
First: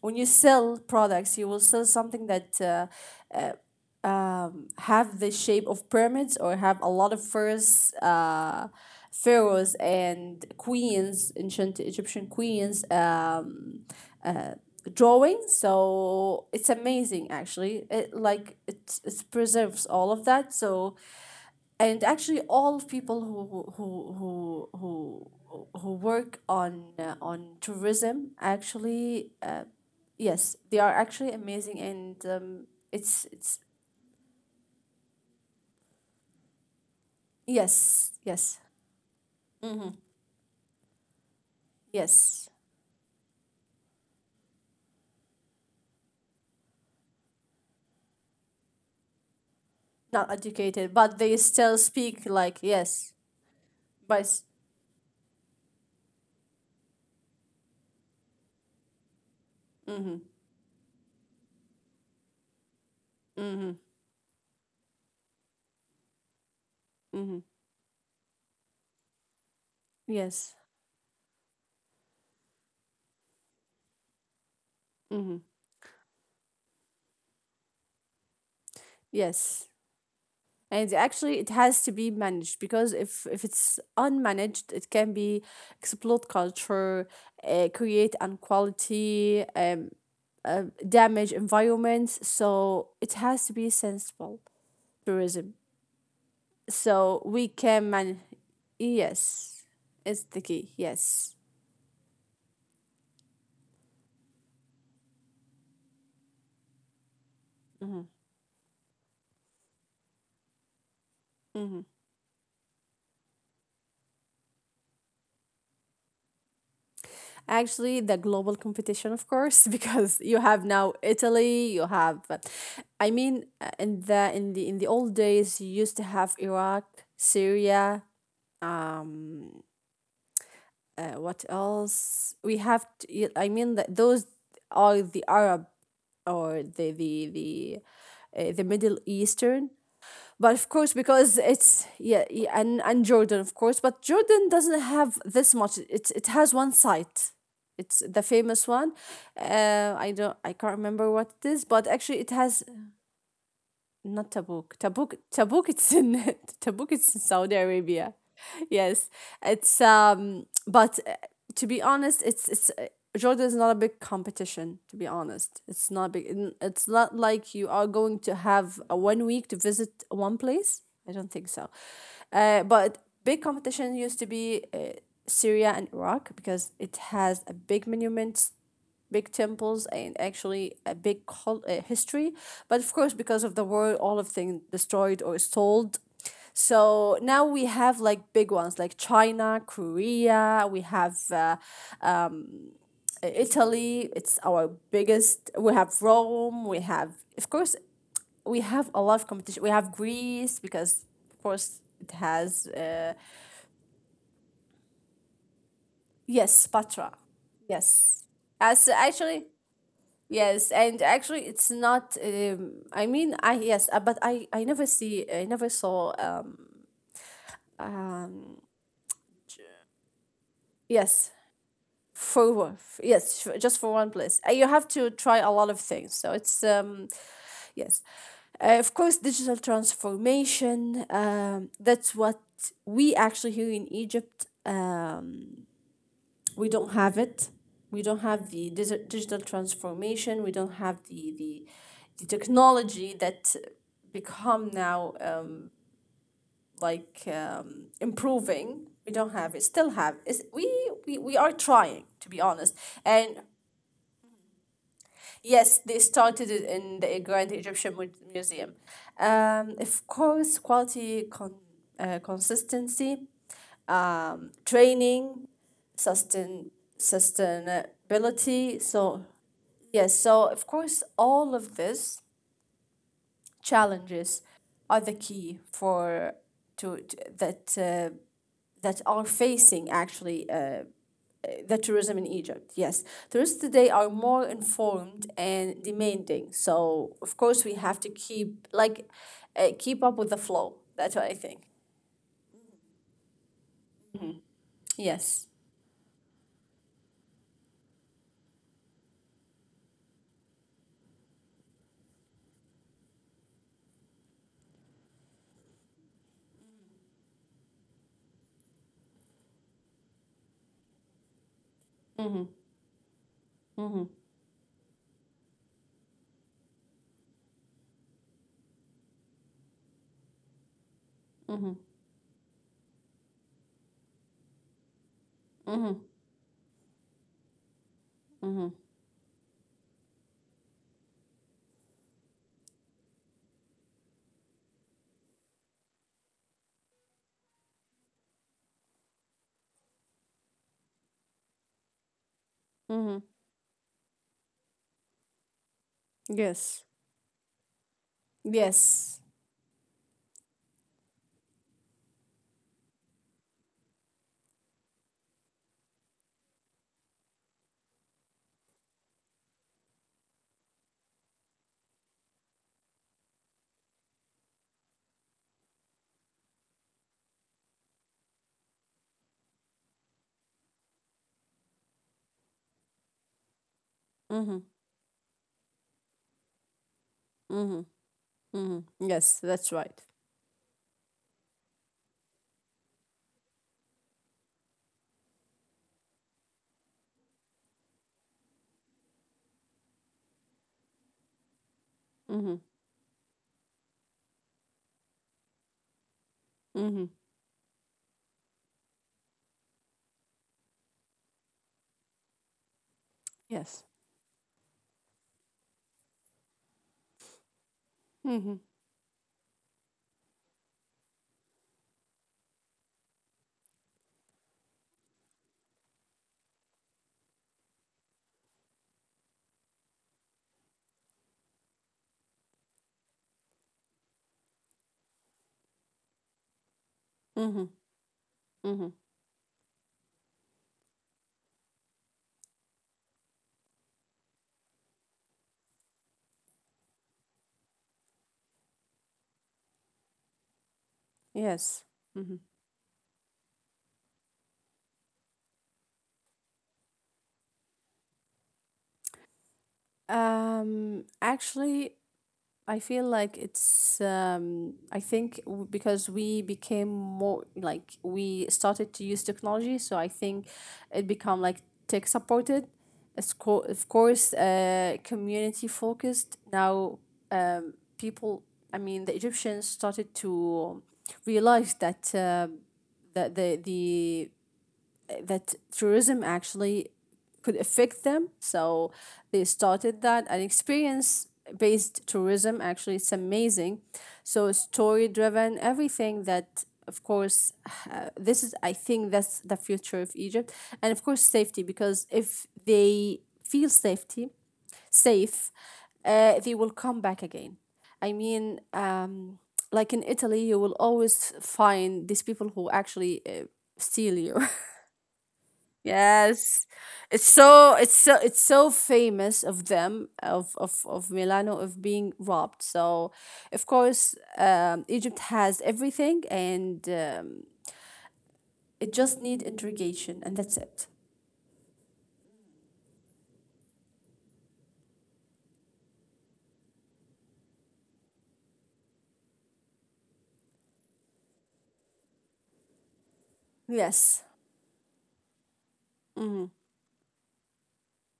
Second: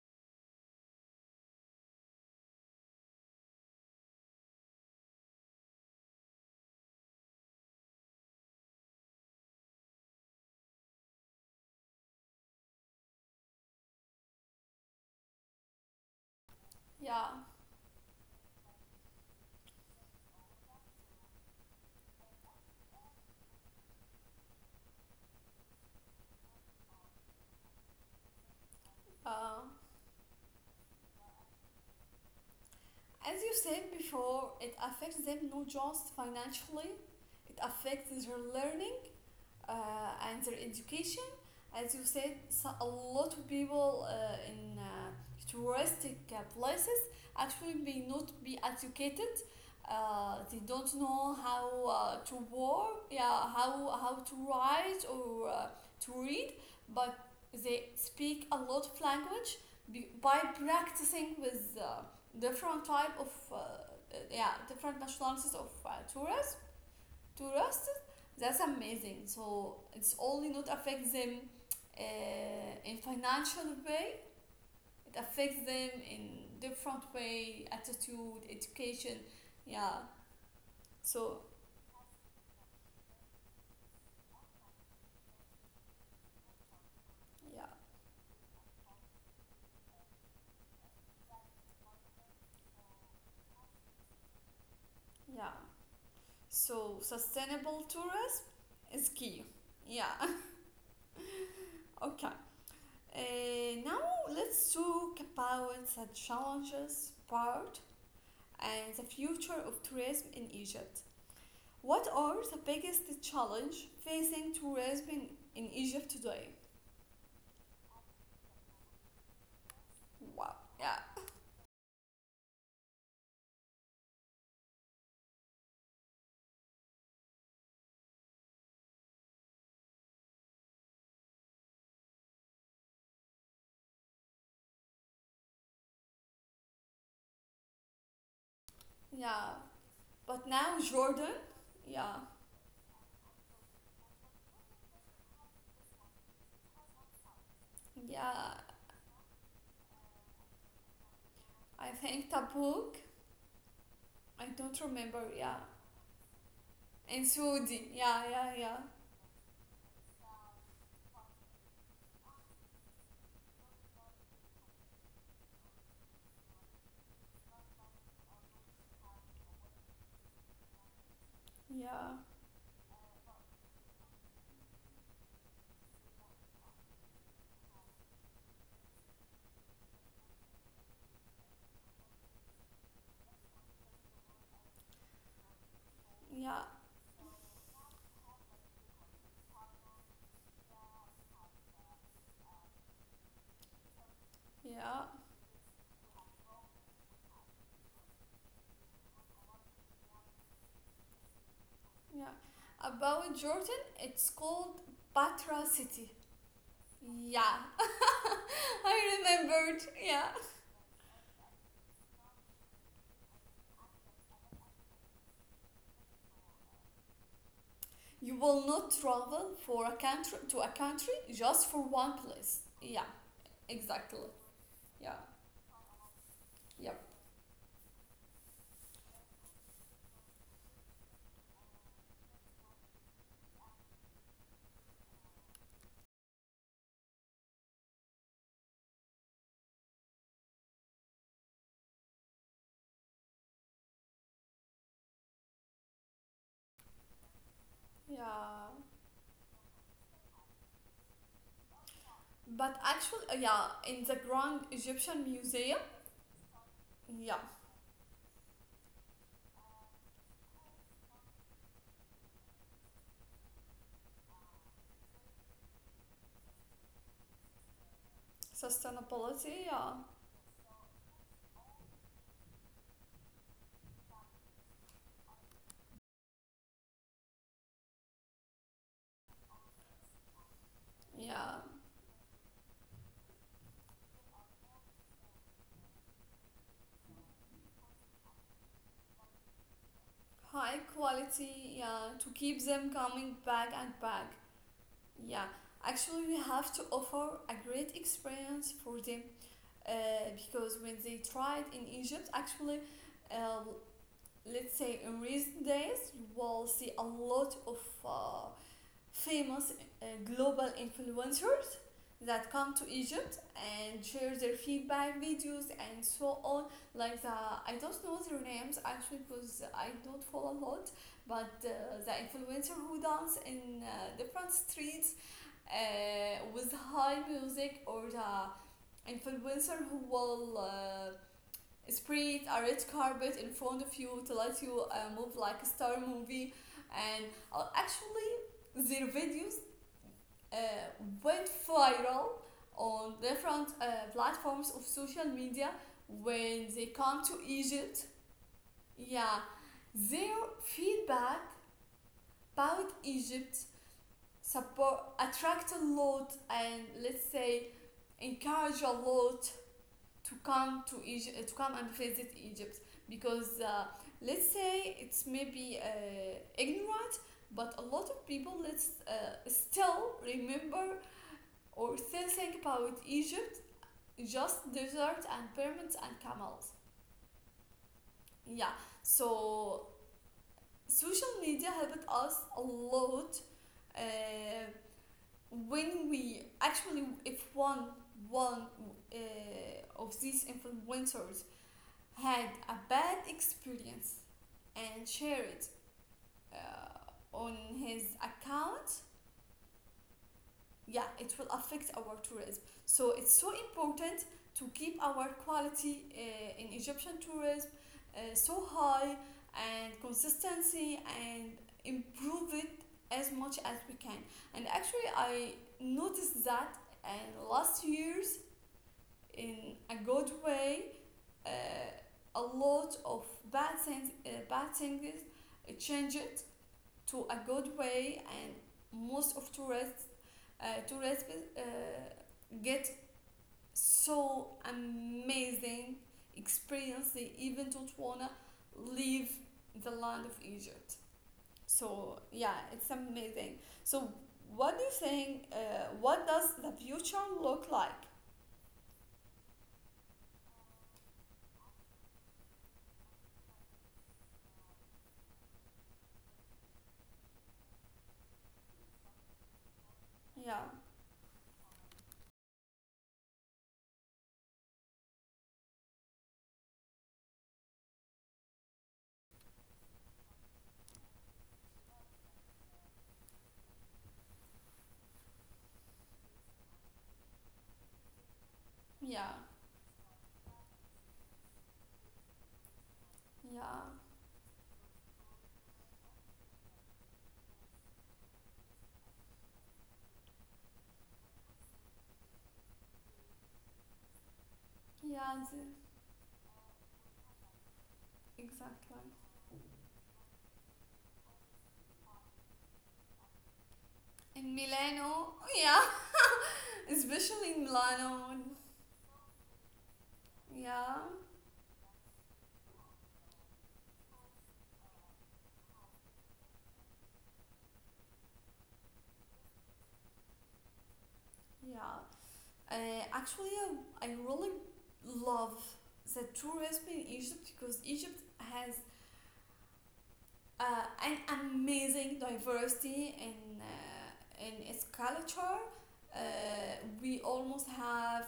when you sell products, you will sell something that have the shape of pyramids or have a lot of first pharaohs and queens, ancient Egyptian queens drawings. So it's
yeah
amazing, actually. It like it preserves all of that. So, and actually, all people who who who who who work on tourism actually.
uh,
Yes, they are actually amazing, and
as you
it's
said before, it affects them not just financially, it
yes,
affects their
yes.
learning
Mm-hmm.
and their education. As you said,
Yes,
so a lot of people in touristic places actually may not be educated.
not
They don't
educated, but
know
they
how
still speak
to
like,
work,
yes,
yeah, how to
but
write or to read, but they speak a lot of language
mm-hmm,
by practicing with different type of
mm-hmm,
yeah different nationalities of tourists to
mm-hmm,
roast it. That's amazing, so it's only
yes,
not affect them in financial way, it
mm-hmm,
affects them in different way, attitude, education.
yes.
yeah
And
so
actually, it has to be managed because if it's unmanaged, it can be exploit culture,
yeah
create inequality, damage environments. So it has to be sensible
yeah
tourism.
so
So we
sustainable
can man.
tourism is key.
Yes,
Yeah.
it's the key. Yes.
Okay, now let's talk about the challenges part
Mm-hmm,
and the future of tourism in Egypt.
mm-hmm.
What are the biggest challenge facing tourism in Egypt today?
Actually, the global competition, of course, because you
Wow.
have now
Yeah.
Italy, you have, I mean, in the in the old days, you used to have Iraq, Syria, um, what else? We have, to, I mean, that those are the Arab or the the Middle
Yeah.
Eastern,
But
but of
now
course
Jordan.
because it's,
Yeah.
yeah, yeah, and Jordan of course. But Jordan doesn't have this much. It has one site, it's the
Yeah.
famous one. I don't, I can't remember what it is,
I
but actually
think
it has,
Tabuk.
not
I don't
Tabuk. Tabuk,
remember. Yeah.
Tabuk. It's in Tabuk. It's
And
in Saudi
Saudi.
Arabia.
Yeah. Yeah. Yeah.
Yes, it's. But to be honest, it's it's Jordan is not a big competition. To be honest, it's not big. It's not like you are going to have a one week to visit one place. I don't think so.
Yeah.
But big competition used to be Syria and Iraq because it has a big monument, big temples, and actually a big history. But of course because of the war all of things destroyed or sold.
Yeah.
So now we have like big ones like China, Korea, we have Italy, it's our
Yeah.
biggest. We have Rome, we have, of course, we have a lot of competition. We have Greece because, of course, it
Yeah.
has,
About Jordan, it's called Batra City.
yes, Patra.
Yeah,
Yes. As
I
actually,
remembered. Yeah.
yes, and actually, it's not. I mean, I yes, but I never see I never saw.
You
Um
will not travel for a country to a country
yes,
just for one
for
place. Yeah.
yes, just for one
Exactly.
place. You have
Yeah.
to try a lot of things. So it's
Yep.
yes, of course, digital transformation. That's what we actually here in Egypt. We don't have it. We don't have the digital transformation. We don't have the technology that become now like
Yeah.
improving. We don't have it. Still have it's, we, we are trying to be honest.
But actually,
And
yeah, in the Grand Egyptian Museum,
yes, they started it in the
yeah,
Grand Egyptian Museum. Of course, quality consistency, training, sustain sustainability. So,
sustainability,
yes, so of course, all of these challenges are the key for to that that are facing actually
yeah,
the tourism in Egypt. Yes, tourists today are more informed and demanding. So of course, we have to keep like keep up with the
high
flow. That's what I think.
quality, yeah, to keep them coming back and back. Yeah.
Yes.
Actually, we have to offer a great experience for them, uh, because when they tried in Egypt, actually, uh, let's say in recent days, you will see a lot of uh, famous global influencers that
Mm-hmm.
come to Egypt and
Mm-hmm.
share their feedback videos and so on. Like, the I don't know their names actually because I don't follow a lot, but
Mm-hmm.
the influencer who dance in different streets
Mm-hmm.
with high music, or
Mm-hmm.
the influencer who will spread a red carpet in front of you to let you move like a star movie, and actually their videos uh, went viral on
Mm-hmm.
different platforms of social media when they
Yes.
come to Egypt.
Yes.
Yeah, their feedback about Egypt support attract a lot and let's say encourage a lot to come to Egypt, to come and visit Egypt, because let's say it's maybe ignorant, but a lot of people let's still remember or still think about Egypt
Mm-hmm.
just desert and pyramids and camels.
Mm-hmm.
Yeah,
Mm-hmm. Yes, that's
so
right.
social media helped us a lot uh, when we actually, if one uh, of these influencers had
Mhm.
a bad experience and share it
Mhm.
on his account, yeah, it will affect our tourism. So it's so
Yes.
important to keep our quality in Egyptian tourism so
Mhm.
high and consistency, and improve it as much as we can. And actually, I noticed that and last years in a good way, uh, a lot of bad things changed to a good
Mhm.
way, and
Mhm.
most of tourists uh, get so amazing experience, they even don't wanna leave the land of Egypt.
Yes.
So
Mhm.
yeah, it's amazing. So what do you think, what does the future look like?
Actually, I feel like it's um, I think because we became more like we started to use technology, so I think
yeah
it become like tech supported. Of course, community focused. Now people, I mean the Egyptians started to realize that that the that tourism actually could affect them. So
yeah
they started that an experience based tourism actually it's amazing.
yeah
So story driven, everything that of course, this is I think that's the future of Egypt, and of course safety, because if they feel safety
yeah
safe,
the-
they will come back again. I mean
exactly.
like in Italy you will always find these people who actually steal you.
In Milano, yeah.
Yes. It's
Especially in
so it's
Milano.
so it's so famous of them, of
Yeah.
Milano, of being robbed. So of course Egypt has everything and it just need interrogation and that's it.
Yeah. Uh, Actually, I really love the tourism in Egypt because Egypt has an amazing diversity
Yes.
in its culture. Uh,
Mhm.
we almost have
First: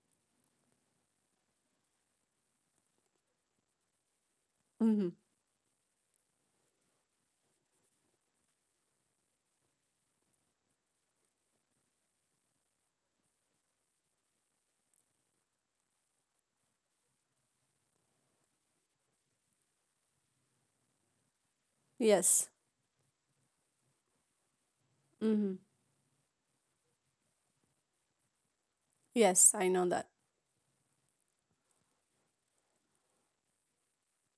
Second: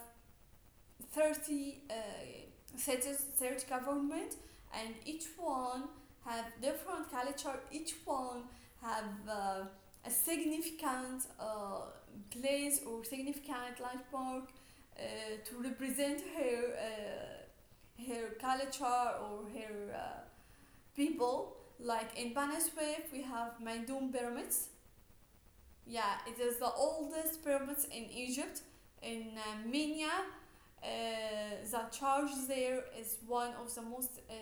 30 cities, 30 government, and
Mhm.
each one have different culture. Each one have a significant place or significant landmark to represent her her culture or her people. Like in
Yes.
Banaswef, we have Maidum pyramids,
Mhm.
yeah, it is the oldest pyramids in Egypt, in
Yes, I know that.
Minya. The church there is one of the most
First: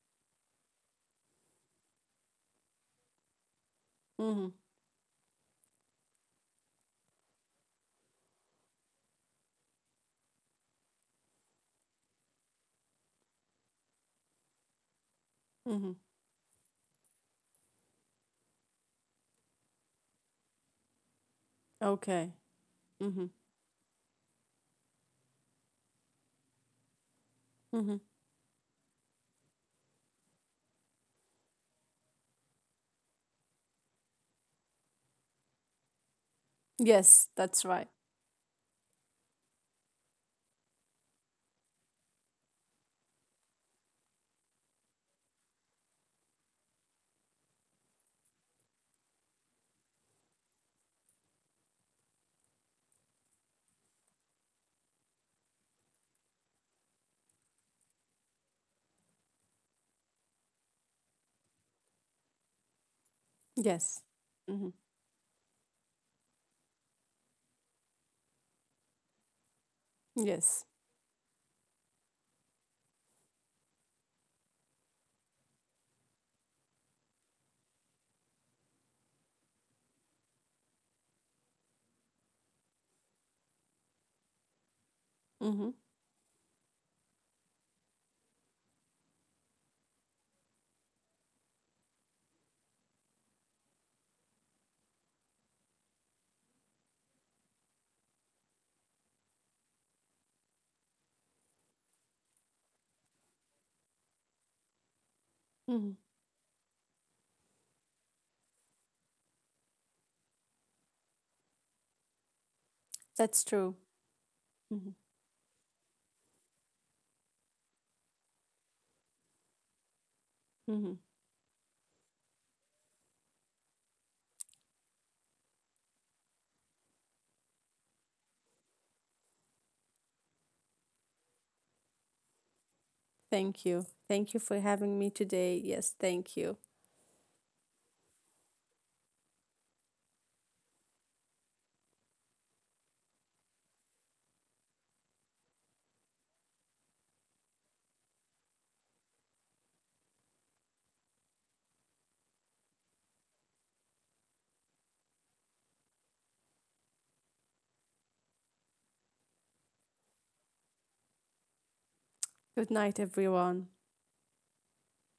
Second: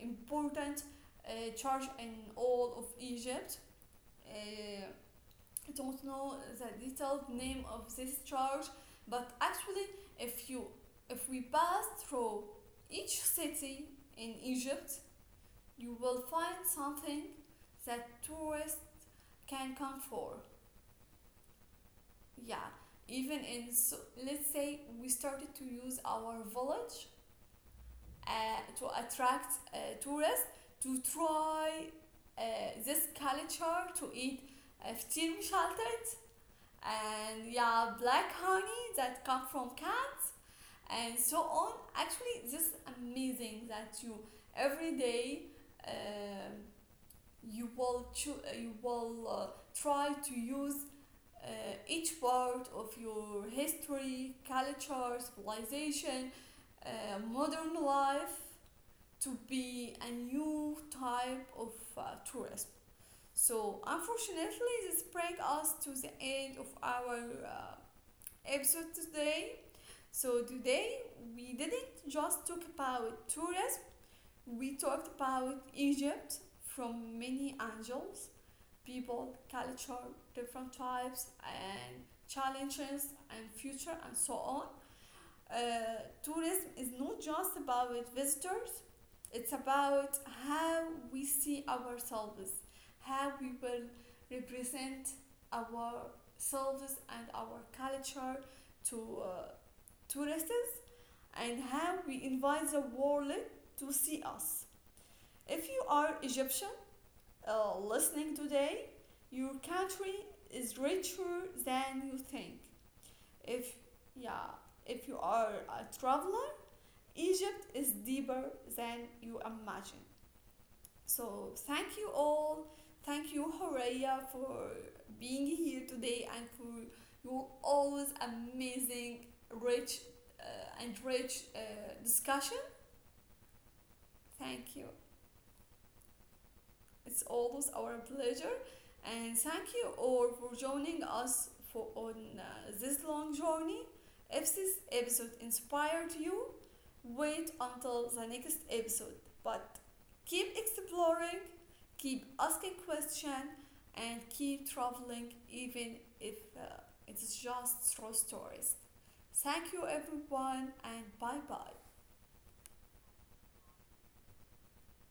important church in all of Egypt. Uh,
Mhm.
I don't know the detailed name of this church, but actually, if you if we pass through each city in Egypt,
Mhm.
you will find something that tourists can come for.
Okay.
Yeah,
Mhm.
even in so, let's say we started to use our village
Mhm.
uh, to attract tourists to try uh, this culture to eat فطير مشلتت
Yes,
and
that's right.
yeah black honey that come from cat and so on. Actually, this is amazing that you every day um you will you will try to use uh, each part of your history, culture, civilization, modern life to be a new type of tourism. So,
Yes. Mhm.
unfortunately, this brings us to the end of our episode today. So,
Yes.
today we didn't just talk about tourism, we talked about Egypt from many angles, people, culture, different types, and challenges, and future, and so on.
Mhm.
Uh, tourism is not just about visitors, it's about how we see ourselves, how we will represent ourselves and our culture to tourists, and how we invite the world to see us. If you
Mhm.
are Egyptian, listening today, your country is richer than you think.
That's true.
If yeah,
Mhm.
if you are a traveler, Egypt is deeper than you imagine.
Mhm.
So thank you all. Thank you, Horea, for being here today and for your always amazing, rich, and rich discussion.
Thank you. Thank you for
Thank you.
having me today. Yes, thank you.
It's always our pleasure. And thank you all for joining us for on this long journey. If this episode inspired you, wait until the next episode. But keep exploring, keep asking questions, and keep traveling, even if it's just through stories. Thank you, everyone, and bye bye.
Good night, everyone.